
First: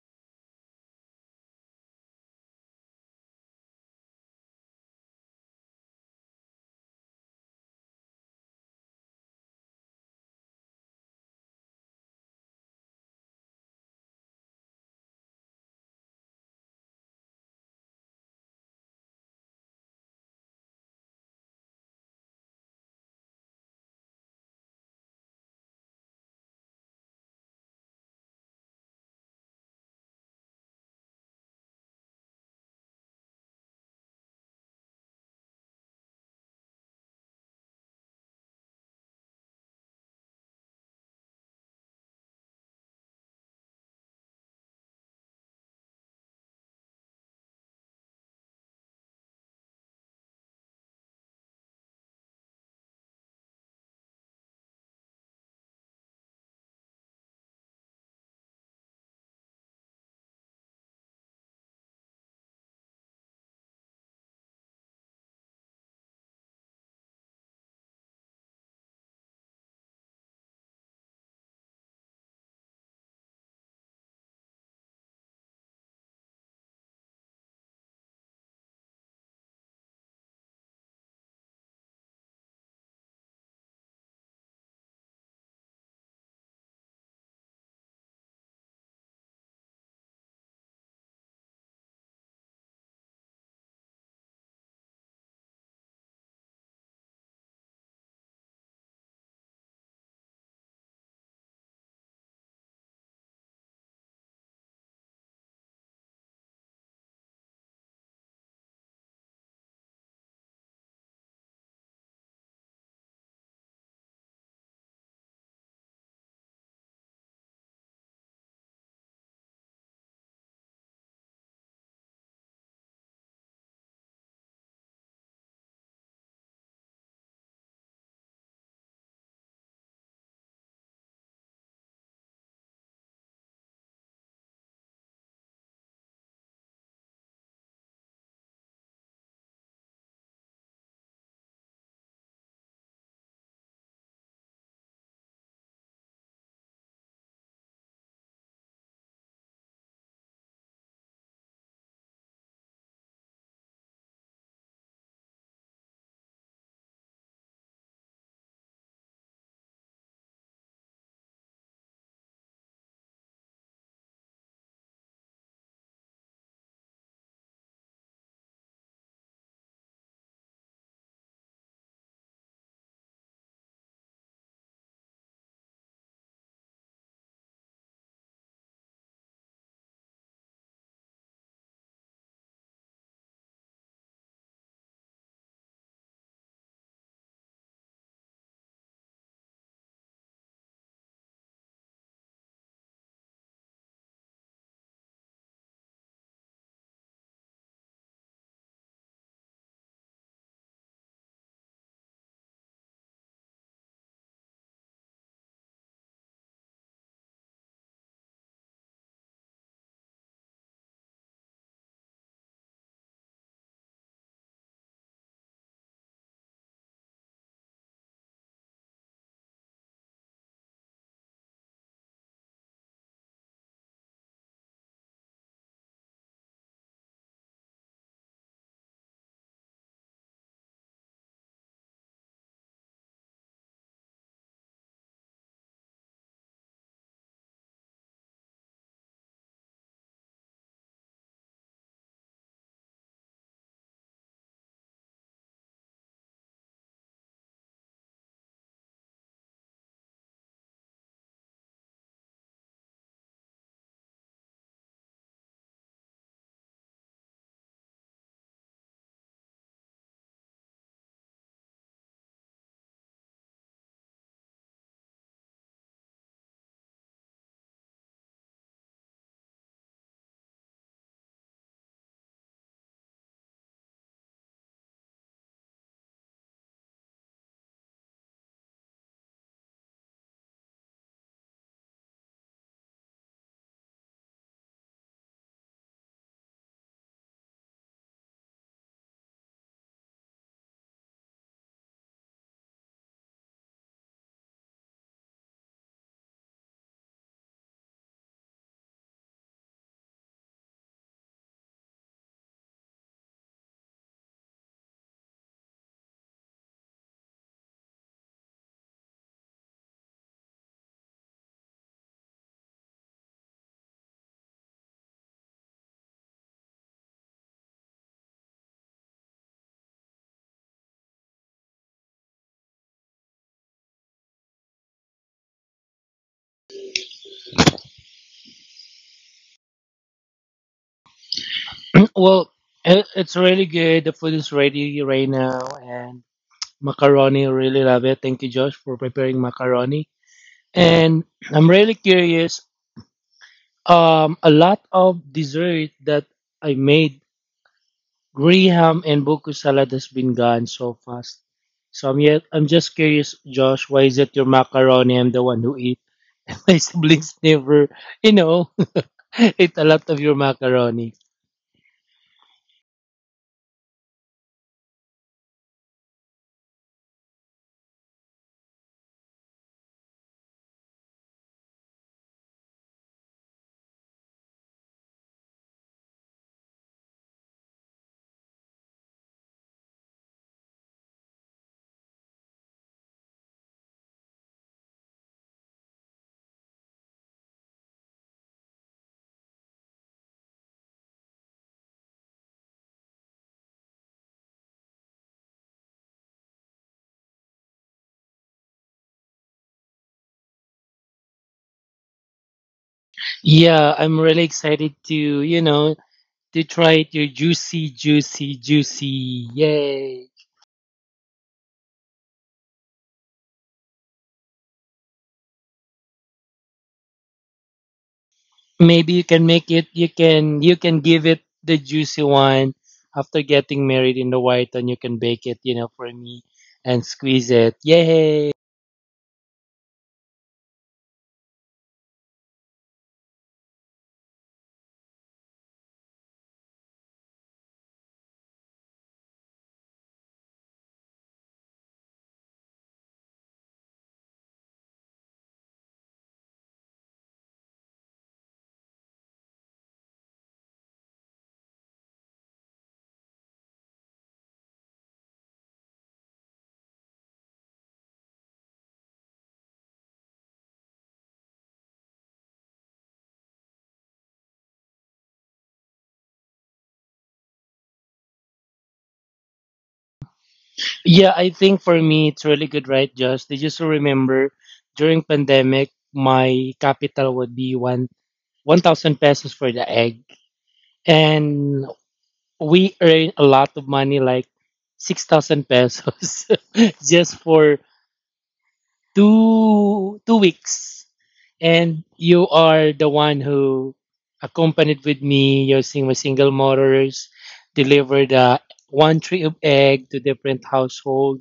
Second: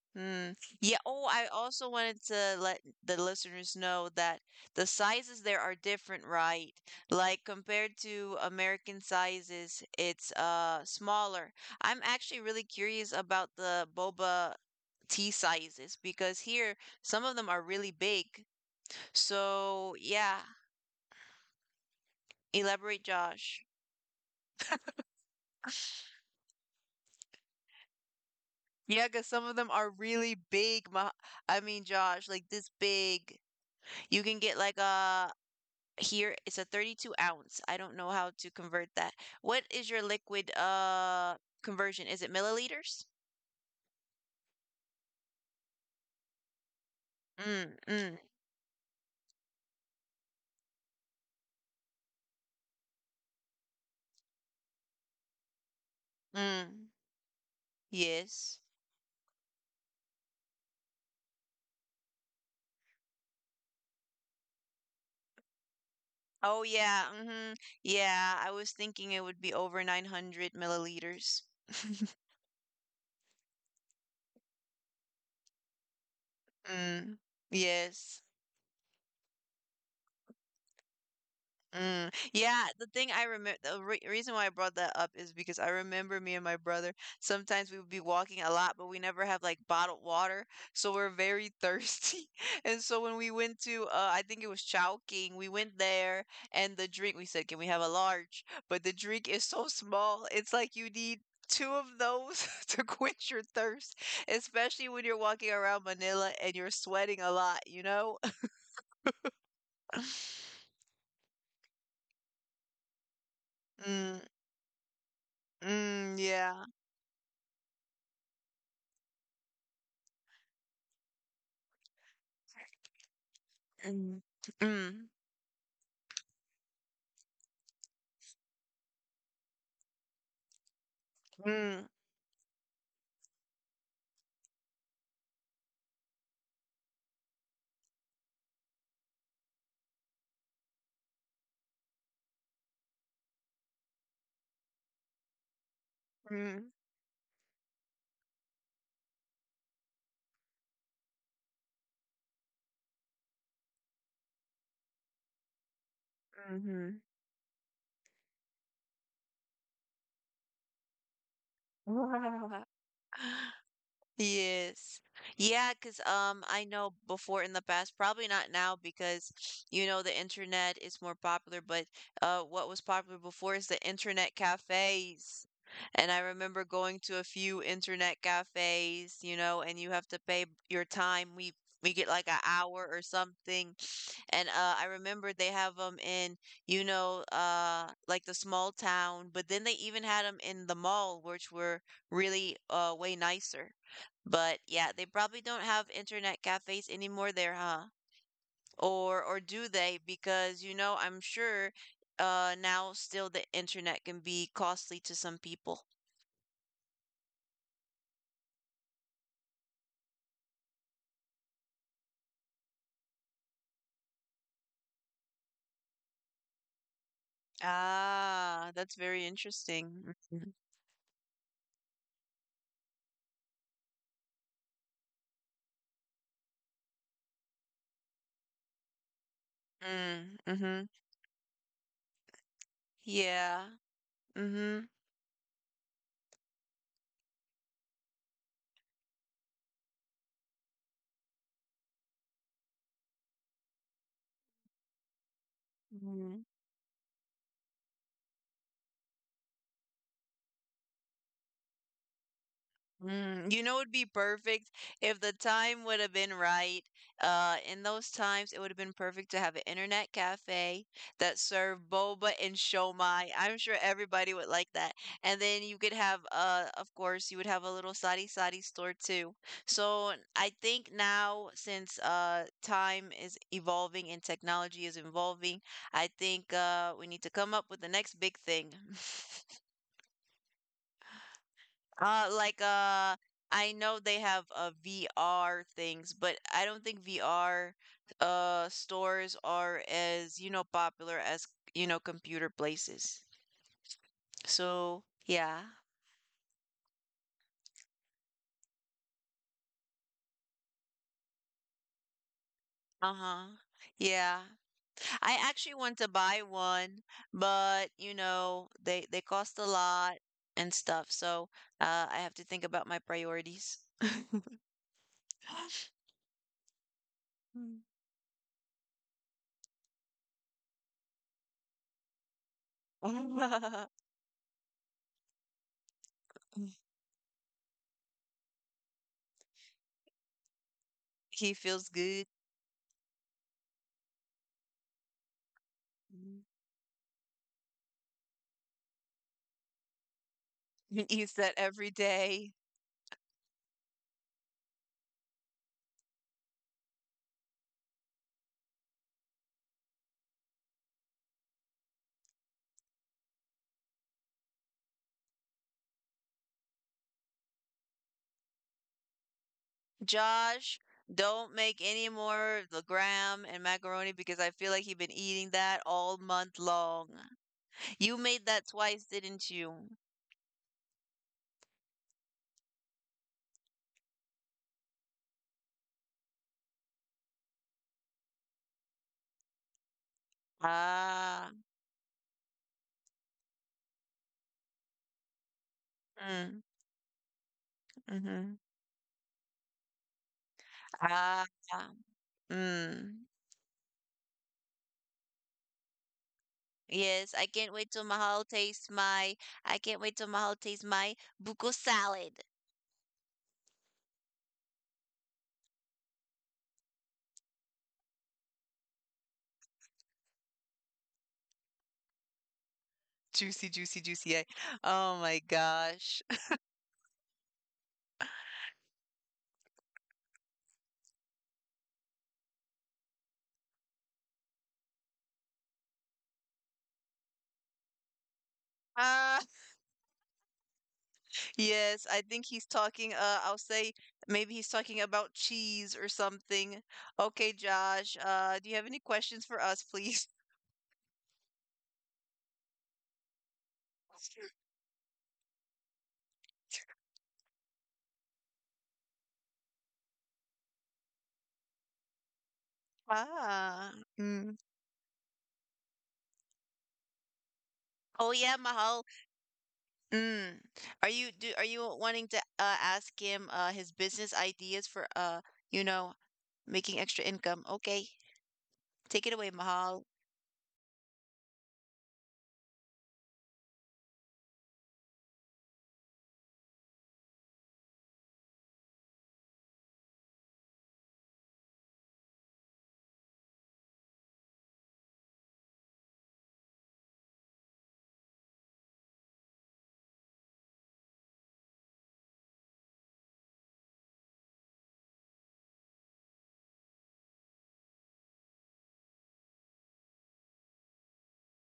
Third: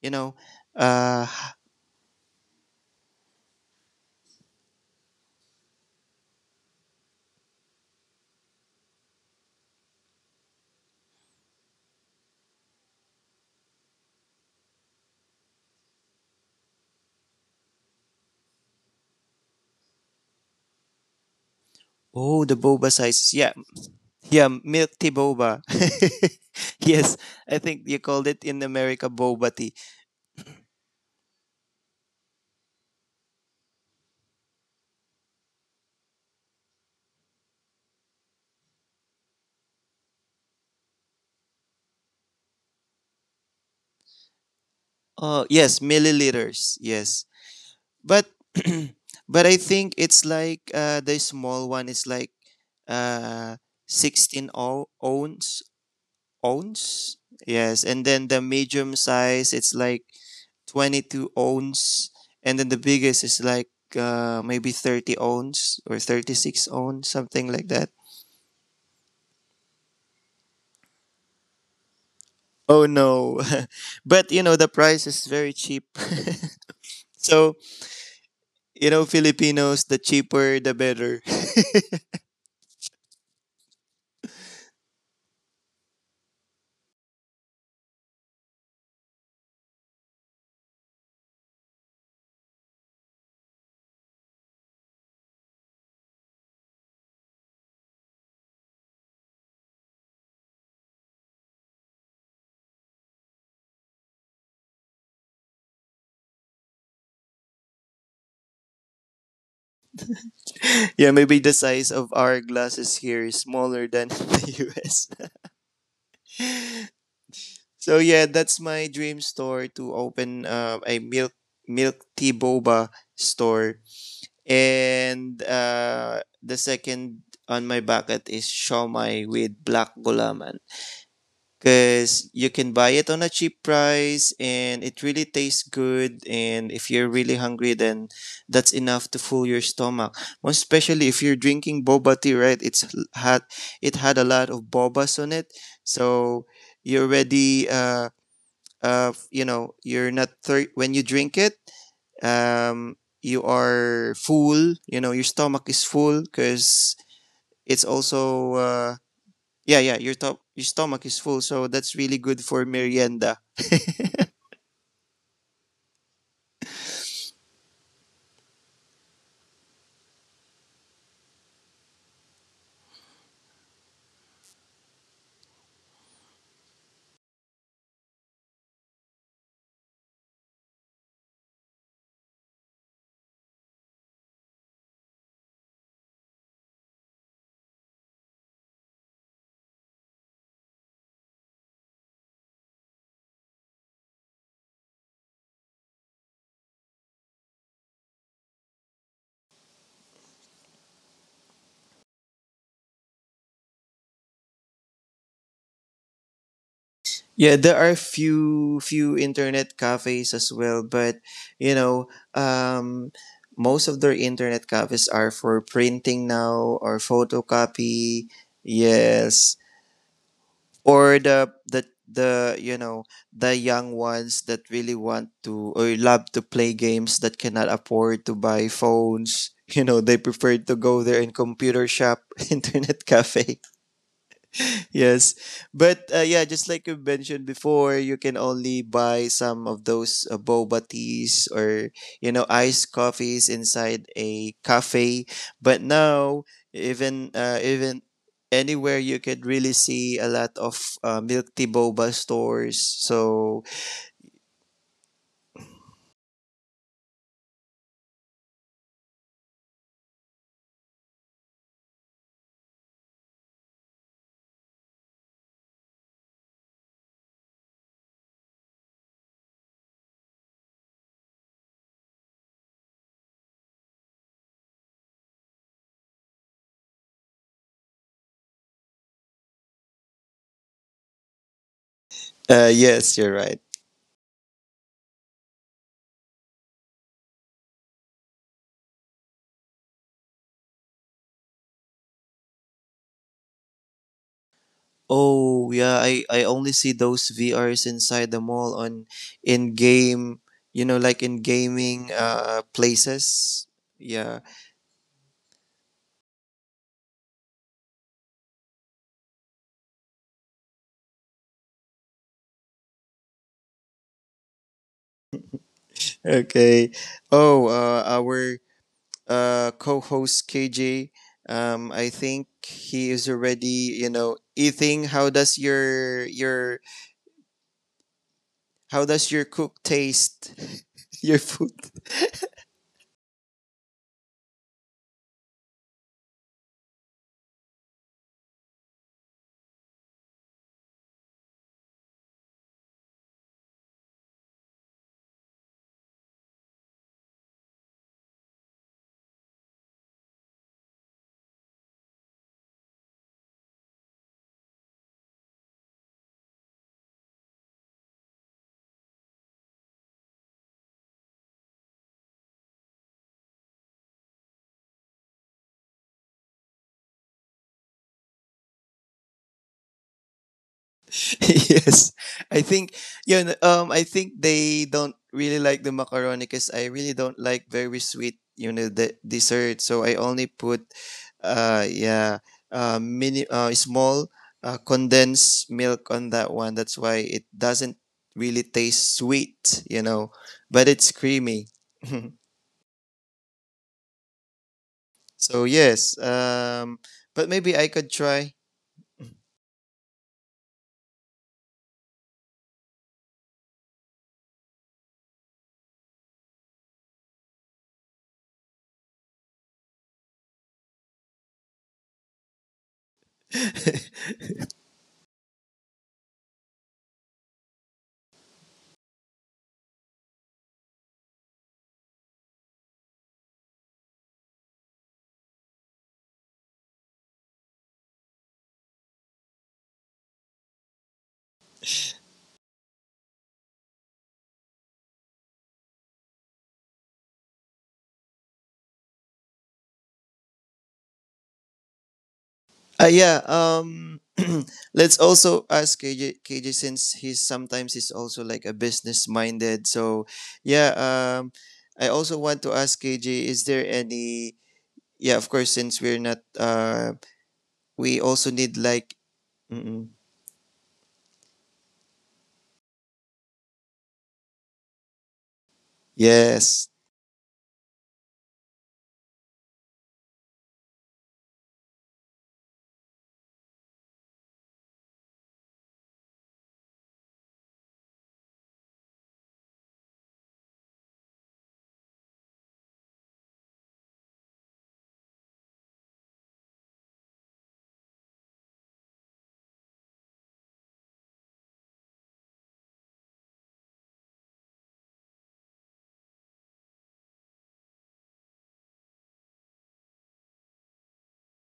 S3: you know.
S1: mm. Yeah,
S3: Uh,
S1: oh, I also wanted to let the listeners know that the sizes there are different, right? Like compared to American sizes, it's smaller. I'm actually really curious about the boba tea sizes because here some of them are really big. So, yeah,
S3: oh, the boba
S1: elaborate,
S3: sizes. Yeah,
S1: Josh.
S3: yeah, milk tea boba. Yes, I think you called it in
S1: Yeah,
S3: America
S1: because some of
S3: boba
S1: them
S3: tea.
S1: are really big. Ma I mean, Josh, like this big. You can get like a, here it's a 32 ounce. I don't know how to convert that. What is your liquid conversion? Is it milliliters?
S3: Oh, yes, milliliters. Yes.
S1: Mm, mm,
S3: but But I think it's like, the small one is like, uh 16 ounce
S1: mm.
S3: ounce Yes. And then the
S1: Yes.
S3: medium size, it's like 22 ounce. And then the biggest is like, maybe 30 ounce or
S1: Oh
S3: 36
S1: yeah.
S3: ounce,
S1: Mm-hmm.
S3: something like that.
S1: Yeah, I was thinking it would be over 900 milliliters.
S3: Oh no. But you know the price is very cheap.
S1: Mm.
S3: So
S1: Yes.
S3: you know Filipinos, the cheaper the better.
S1: Mm, yeah, the thing I remember, the re reason why I brought that up is because I remember me and my brother, sometimes we would be walking a lot, but we never have like bottled water, so we're very thirsty. And so when we went to, I think it was Chowking, we went there, and the drink, we said, "Can we have a large?" But the drink is so small, it's like you need two of those to quench your thirst, especially when you're walking around Manila and you're sweating a lot, you know?
S3: Yeah, maybe the size of our glasses here is smaller than
S1: Mm,
S3: the US.
S1: mm, yeah.
S3: So yeah, that's my dream store to open, a milk tea boba store.
S1: Mm, mm,
S3: And, the second on my bucket is shawmai with black gulaman,
S1: mm,
S3: because you can buy it on a cheap price and it really tastes good, and if you're really hungry then that's enough to full your stomach. Most especially if you're drinking boba tea, right? Had It had a lot of bobas on it, so
S1: mm,
S3: you're already, you know, you're not thir- when you drink it, um you are full, you know, your stomach is full because it's also, yeah, yeah, your stomach is full, so that's really good
S1: mhm.
S3: for merienda.
S1: Yes. Yeah, 'cause I know before in the past, probably not now because you know the internet is more popular, but what was popular before is the internet cafes. And I remember going to a few internet cafes, you know, and you have to pay your time. We get like an hour or something. And I remember they have them in, you know, like the small town, but then they even had them in the mall, which were really way nicer. But yeah, they probably don't have internet cafes anymore there, huh? Or do they? Because you know, I'm sure now still the internet can be costly to some people.
S3: Yeah, there are few internet cafes as well, but you know, most of their internet cafes are for printing now or photocopy.
S1: Ah, that's very
S3: Yes,
S1: interesting. Mm-hmm.
S3: or the you know, the young ones that really want to or love to play games that cannot afford to buy phones. You know, they
S1: Mm,
S3: prefer to
S1: mhm.
S3: go there in computer shop, internet cafe.
S1: Yeah. Mm-hmm.
S3: Yes, but, yeah, just like you mentioned before, you can only buy some of those, boba teas or you know iced coffees inside a cafe. But now, even anywhere, you could really see a lot of, milk tea boba stores.
S1: Mm, you
S3: So,
S1: know, it'd be perfect if the time would have been right. In those times, it would have been perfect to have an internet cafe that served boba and shomai. I'm sure everybody would like that. And then you could have, of course, you would have a little sari sari store too. So I think now, since time is evolving and technology is evolving, I think we need to come up with the next big thing. Uh, like uh,
S3: yes, you're right.
S1: I know they have VR things, but I don't think VR stores are as, you know, popular as, you know, computer places. So, yeah.
S3: Oh yeah, I only see those VRs inside the mall, on in game, you know, like in gaming,
S1: Uh-huh.
S3: places.
S1: Yeah.
S3: Yeah.
S1: I actually want to buy one, but you know, they cost a lot and stuff. So, I have to think about my priorities.
S3: Okay. Oh, our, co-host KJ. I think he is already, you know, eating. How does your how does your cook taste? Your
S1: He
S3: food.
S1: feels good.
S2: Well, it's really good. The food is ready right now. And macaroni, really love it. Thank you, Josh, for preparing macaroni.
S1: He eats
S2: And
S1: that
S2: I'm
S1: every
S2: really
S1: day.
S2: curious. A lot of dessert that I made, graham and buku salad has been gone so fast. I'm just curious, Josh, why is it your macaroni? I'm the one who eat. My siblings never, you know, eat a lot of your
S1: Josh,
S2: macaroni.
S1: don't make any more the graham and macaroni because I feel like he's been eating that all month long. You made that twice, didn't you?
S3: Yes, I think... yeah. I think they don't really like the macaroni because I really don't like very sweet, you know, the dessert. So I only put,
S1: Ah,
S3: uh, yeah, mini, small, condensed milk on that
S1: mm,
S3: one. That's why it doesn't
S1: mm-hmm.
S3: really taste sweet, you know, but it's
S1: Ah,
S3: creamy.
S1: mm.
S3: So yes,
S1: Yes, I
S3: but
S1: can't
S3: maybe I
S1: wait till
S3: could
S1: Mahal
S3: try.
S1: tastes my. I can't wait till Mahal tastes my buko salad.
S2: Yeah, I'm really excited to, you know, to try it. Your juicy, juicy, juicy. Yay.
S1: Juicy, juicy, juicy. Oh my gosh.
S2: Maybe you can make it, you can give it the juicy one after getting married in the white, and you can bake it for me and squeeze it. Yay.
S1: Ah. Yes, I think he's talking, I'll say maybe he's talking about cheese or something. Okay, Josh, do you have any questions for us, please?
S3: Yeah. Let's also ask KJ, since he's sometimes he's also like a business minded. So yeah. I also want to ask KJ. Is there
S1: Ah, mm.
S3: any? Yeah, of course. Since we're not, we
S1: Oh
S3: also
S1: yeah,
S3: need
S1: Mahal.
S3: like... Mm-mm.
S1: Mm. Are you wanting to ask him his business ideas for you know,
S3: Yes.
S1: making extra income? Okay. Take it away, Mahal.
S2: Yeah, I think for me it's really good, right, Josh? Did you still remember during pandemic my capital would be one 1000 pesos for the egg, and we earn a lot of money like 6000 pesos just for two weeks. And you are the one who accompanied with me using my single motors, delivered one tray of egg to different household.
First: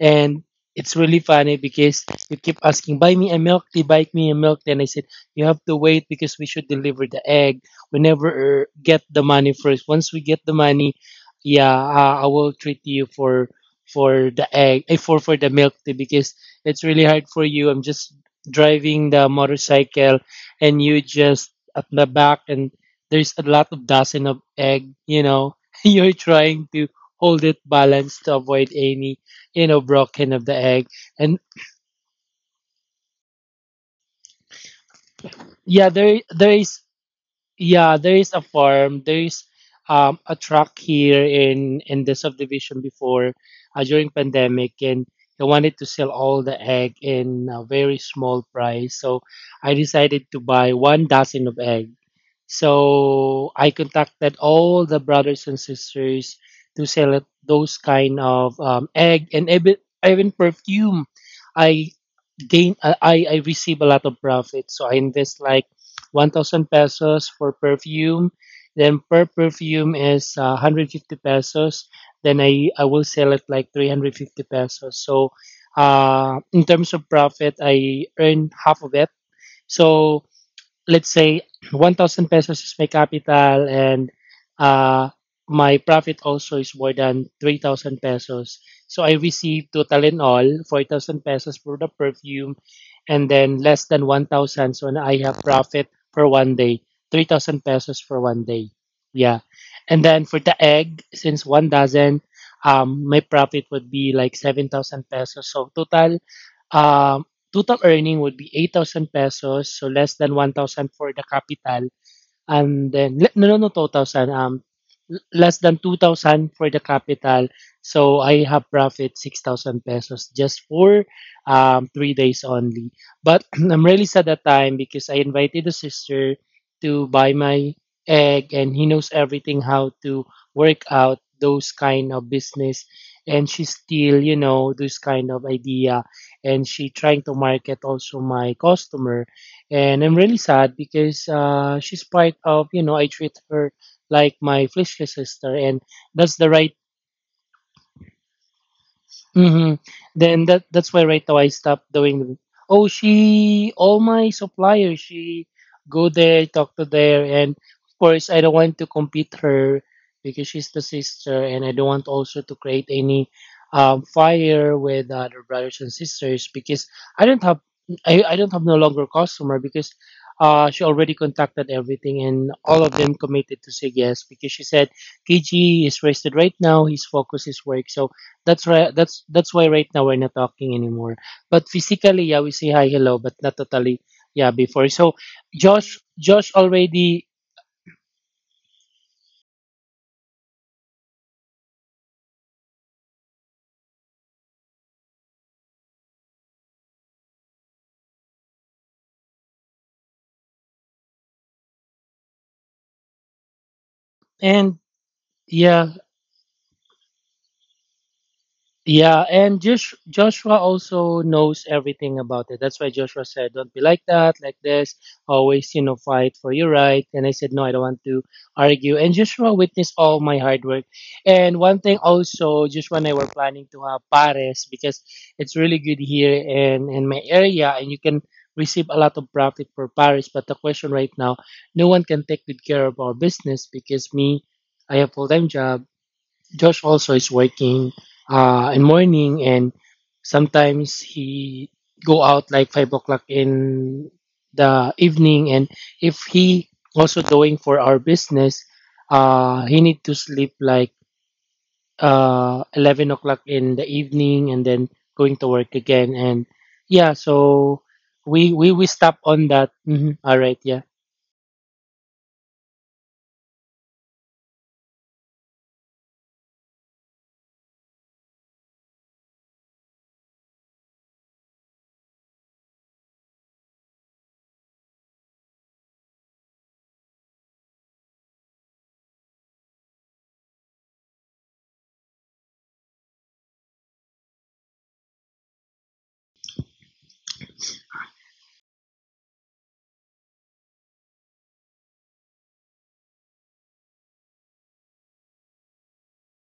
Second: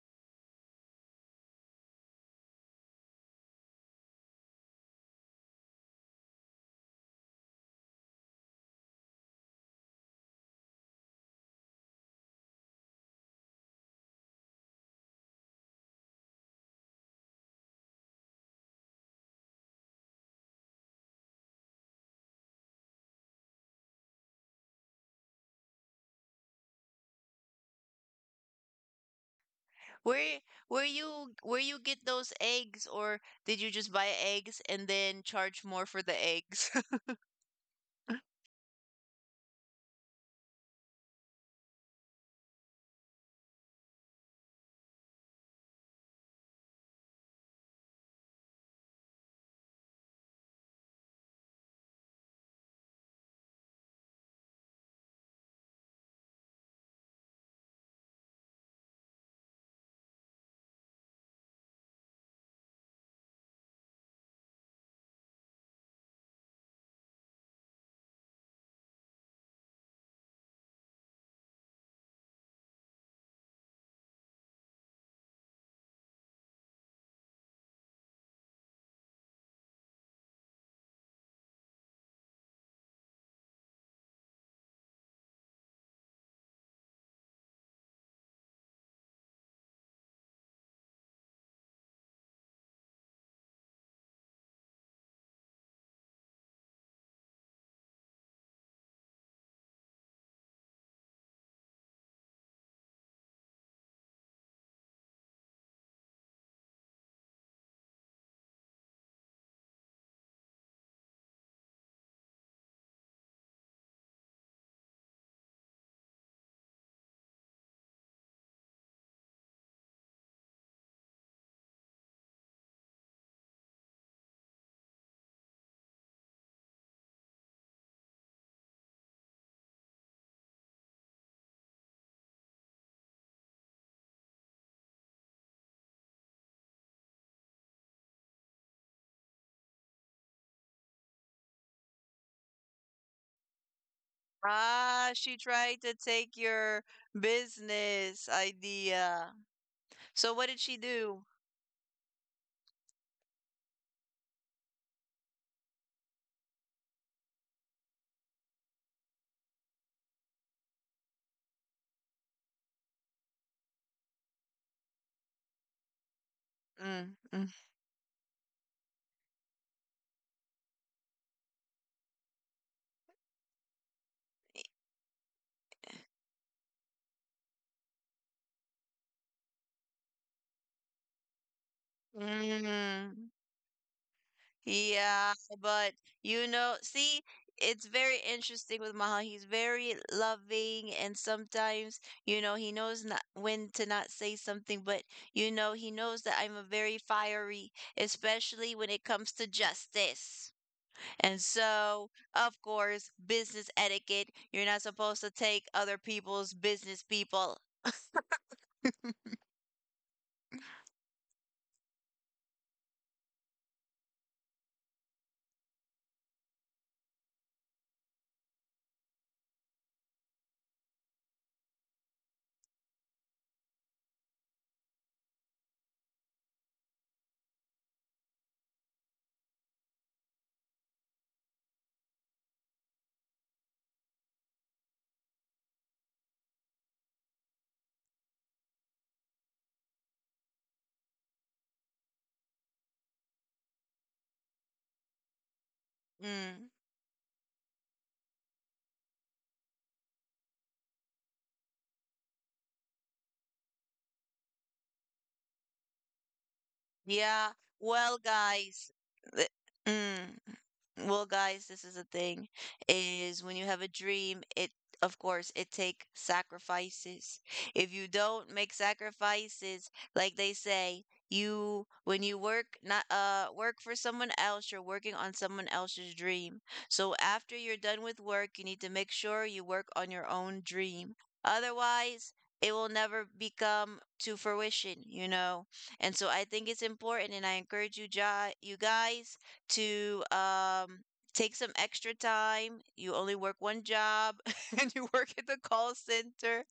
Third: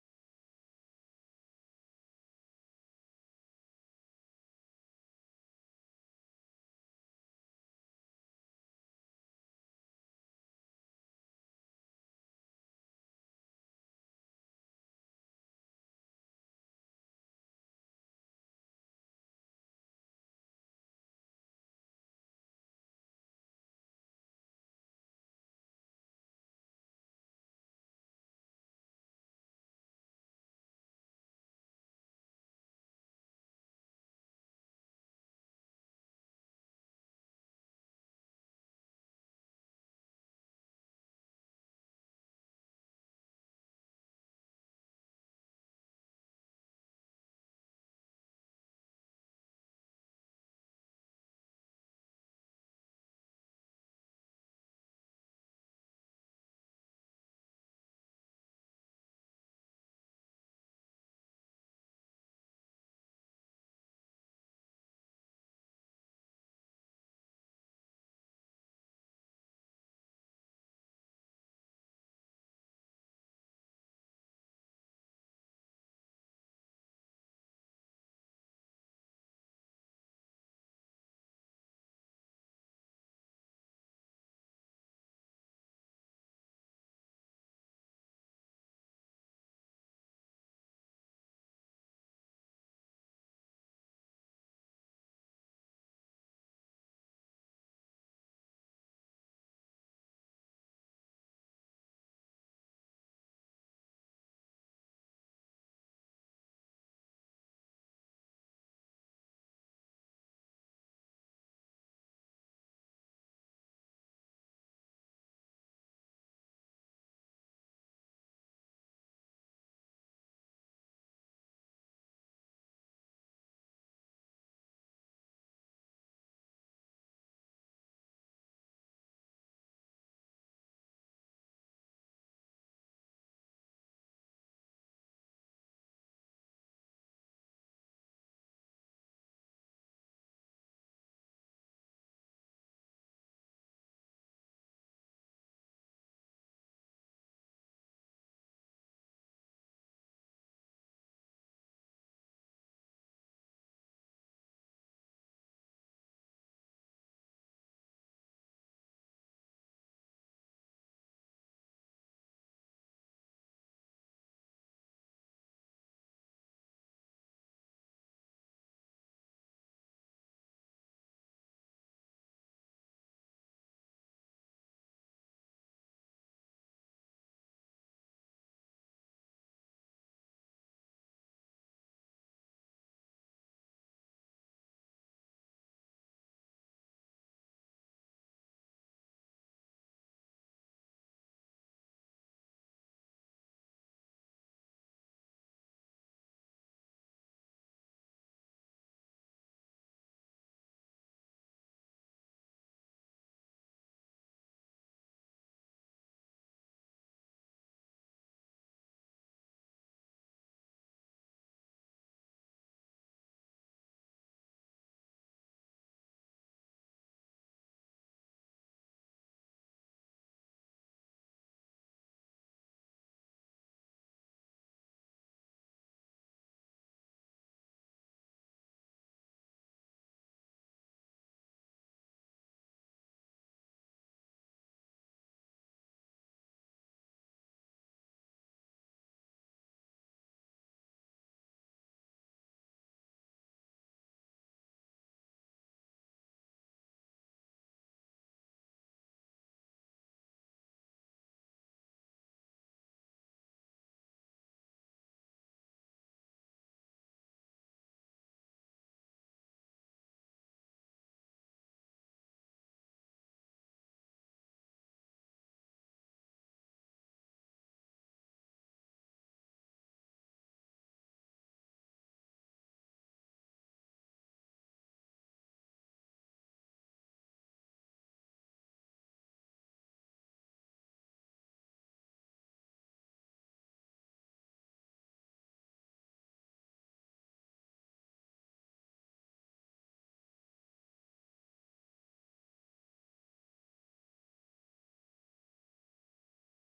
S2: And it's really funny because you keep asking, "Buy me a milk tea, buy me a milk tea," and I said you have to wait because we should deliver the egg. We never get the money first. Once we get the money, yeah, I will treat you for the egg, for the milk tea because it's really hard for you. I'm just driving the motorcycle and you just at the back, and there's a lot of dozen of egg. You're trying to hold it balanced to avoid any, broken
S1: Where
S2: of the
S1: where
S2: egg.
S1: you
S2: And
S1: get those eggs, or did you just buy eggs and then charge more
S2: yeah,
S1: for the eggs?
S2: There is a farm. There is a truck here in the subdivision before during pandemic, and they wanted to sell all the egg in a very small price. So I decided to buy one dozen of egg. So I contacted all the brothers and sisters to sell it, those kind of egg, and even perfume. I gain I receive a lot of profit. So I invest like 1000 pesos for perfume. Then per perfume is 150 pesos. Then I will sell it like 350 pesos. So in terms of profit, I earn half of it. So let's say 1000 pesos is my capital, and uh, my profit also is more than 3000 pesos, so I receive total in all 4000 pesos for the perfume. And then less than 1000, so now I have profit for one day, 3000 pesos for one day. Yeah. And then for the egg, since one dozen, my profit would be like 7000 pesos, so total um. Total earning would be 8,000 pesos, so less than 1,000 for the capital. And then no, no, no, 2000, less than 2000 for the capital. So I have profit 6000 pesos just for 3 days only. But I'm really sad that time because I invited the sister to buy my egg, and he knows everything how to work out those kind of business. And she still this kind of idea, and she trying to market also my customer. And I'm really sad because she's part of I treat her like my
S1: Ah,
S2: fleshly
S1: she
S2: sister,
S1: tried
S2: and
S1: to take
S2: that's the right.
S1: your business idea.
S2: Hmm.
S1: So what
S2: Then
S1: did
S2: that
S1: she
S2: that's why
S1: do?
S2: right now I stopped doing. Oh, she all my suppliers. She go there, talk to there, and of course I don't want to compete her because she's the sister, and I don't want also to create any fire with other brothers and sisters because
S1: Mm,
S2: I
S1: mm,
S2: don't have I don't have no longer customer because she already contacted everything, and all of them committed to say yes because she said KG is rested right now. His focus is work, so that's right. That's why right now we're not talking anymore. But physically, yeah, we say hi, hello,
S1: mm.
S2: but not totally. Yeah, before. So,
S1: Yeah, but you
S2: Josh
S1: know, see,
S2: already,
S1: it's very interesting with Maha. He's very loving, and sometimes, you know, he knows not when to not say something, but you know, he knows that I'm a very fiery, especially when it comes to justice. And so, of course, business etiquette, you're not
S2: and
S1: supposed to take other
S2: yeah,
S1: people's business people.
S2: yeah, and Joshua also knows everything about it. That's why Joshua said, "Don't be like that, like this. Always, fight for your right." And I said, "No, I don't want to argue." And Joshua witnessed all my hard work. And one thing also, Joshua and I were planning to have pares because it's really good here in my area, and you can receive a lot of profit for pares. But the question right now, no one can take good care of our business because me, I have full time job. Josh also is working in morning, and sometimes he go out like 5 o'clock in the evening. And if
S1: Mm,
S2: he also doing for our business, he need to sleep like 11 o'clock in the evening and then going to work again. And yeah,
S1: yeah.
S2: so
S1: Well,
S2: we we
S1: guys,
S2: we stop
S1: th-
S2: on that. Mhm.
S1: mm,
S2: All right. Yeah,
S1: Well, guys, this is the thing is when you have a dream, it of course it take sacrifices. If you don't make sacrifices, like they say, you when you work, not work for someone else, you're working on someone else's dream. So after you're done with work, you need to make sure you work on your own dream. Otherwise, it will never become to fruition, you know. And so I think it's important and I encourage you, you guys to take some extra time. You only work one job and you work at the call center.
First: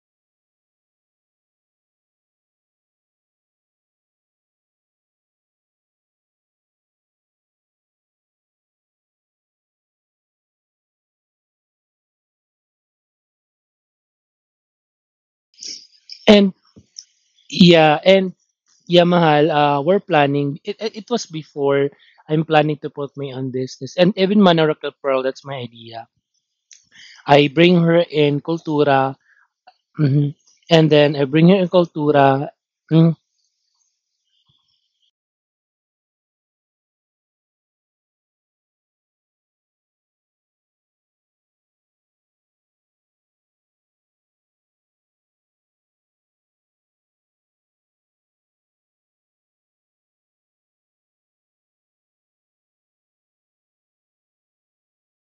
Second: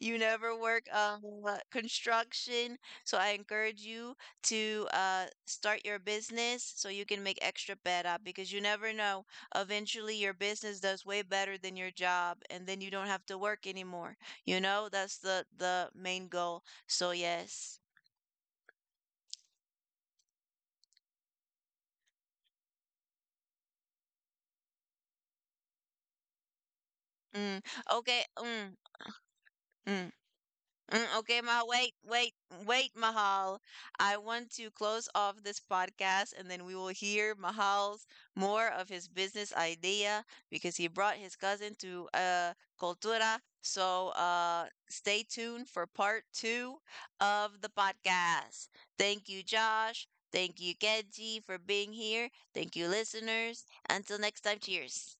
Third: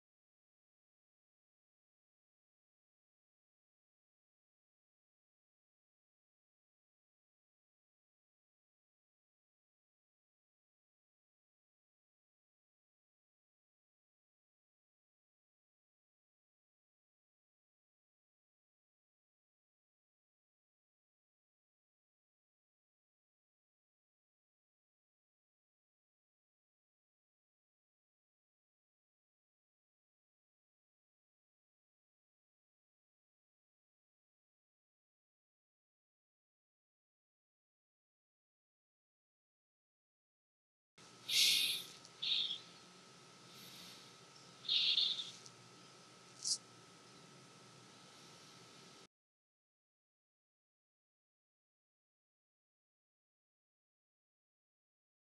S1: You never work construction. So I encourage you to start your business so you can make extra better because you never know. Eventually, your business does way better than your job and then you don't have to work anymore. You know, that's the main
S2: and
S1: goal. So, yes.
S2: yeah, and yeah, Mahal, we're planning. It was before. I'm planning to put my own business. And even Manoracle Pearl, that's my idea. I
S1: Mm.
S2: bring her
S1: Okay.
S2: in
S1: Mm.
S2: Cultura,
S1: Mm.
S2: mhm, and then
S1: Mm,
S2: I
S1: okay,
S2: bring her
S1: Mahal,
S2: in
S1: wait, wait,
S2: Cultura.
S1: wait, Mahal. I want to close off this podcast and then we will hear Mahal's more of his business idea because he brought his cousin to Cultura. So stay tuned for part two of the podcast. Thank you, Josh. Thank you, Kenji, for being here. Thank you, listeners. Until next time, cheers.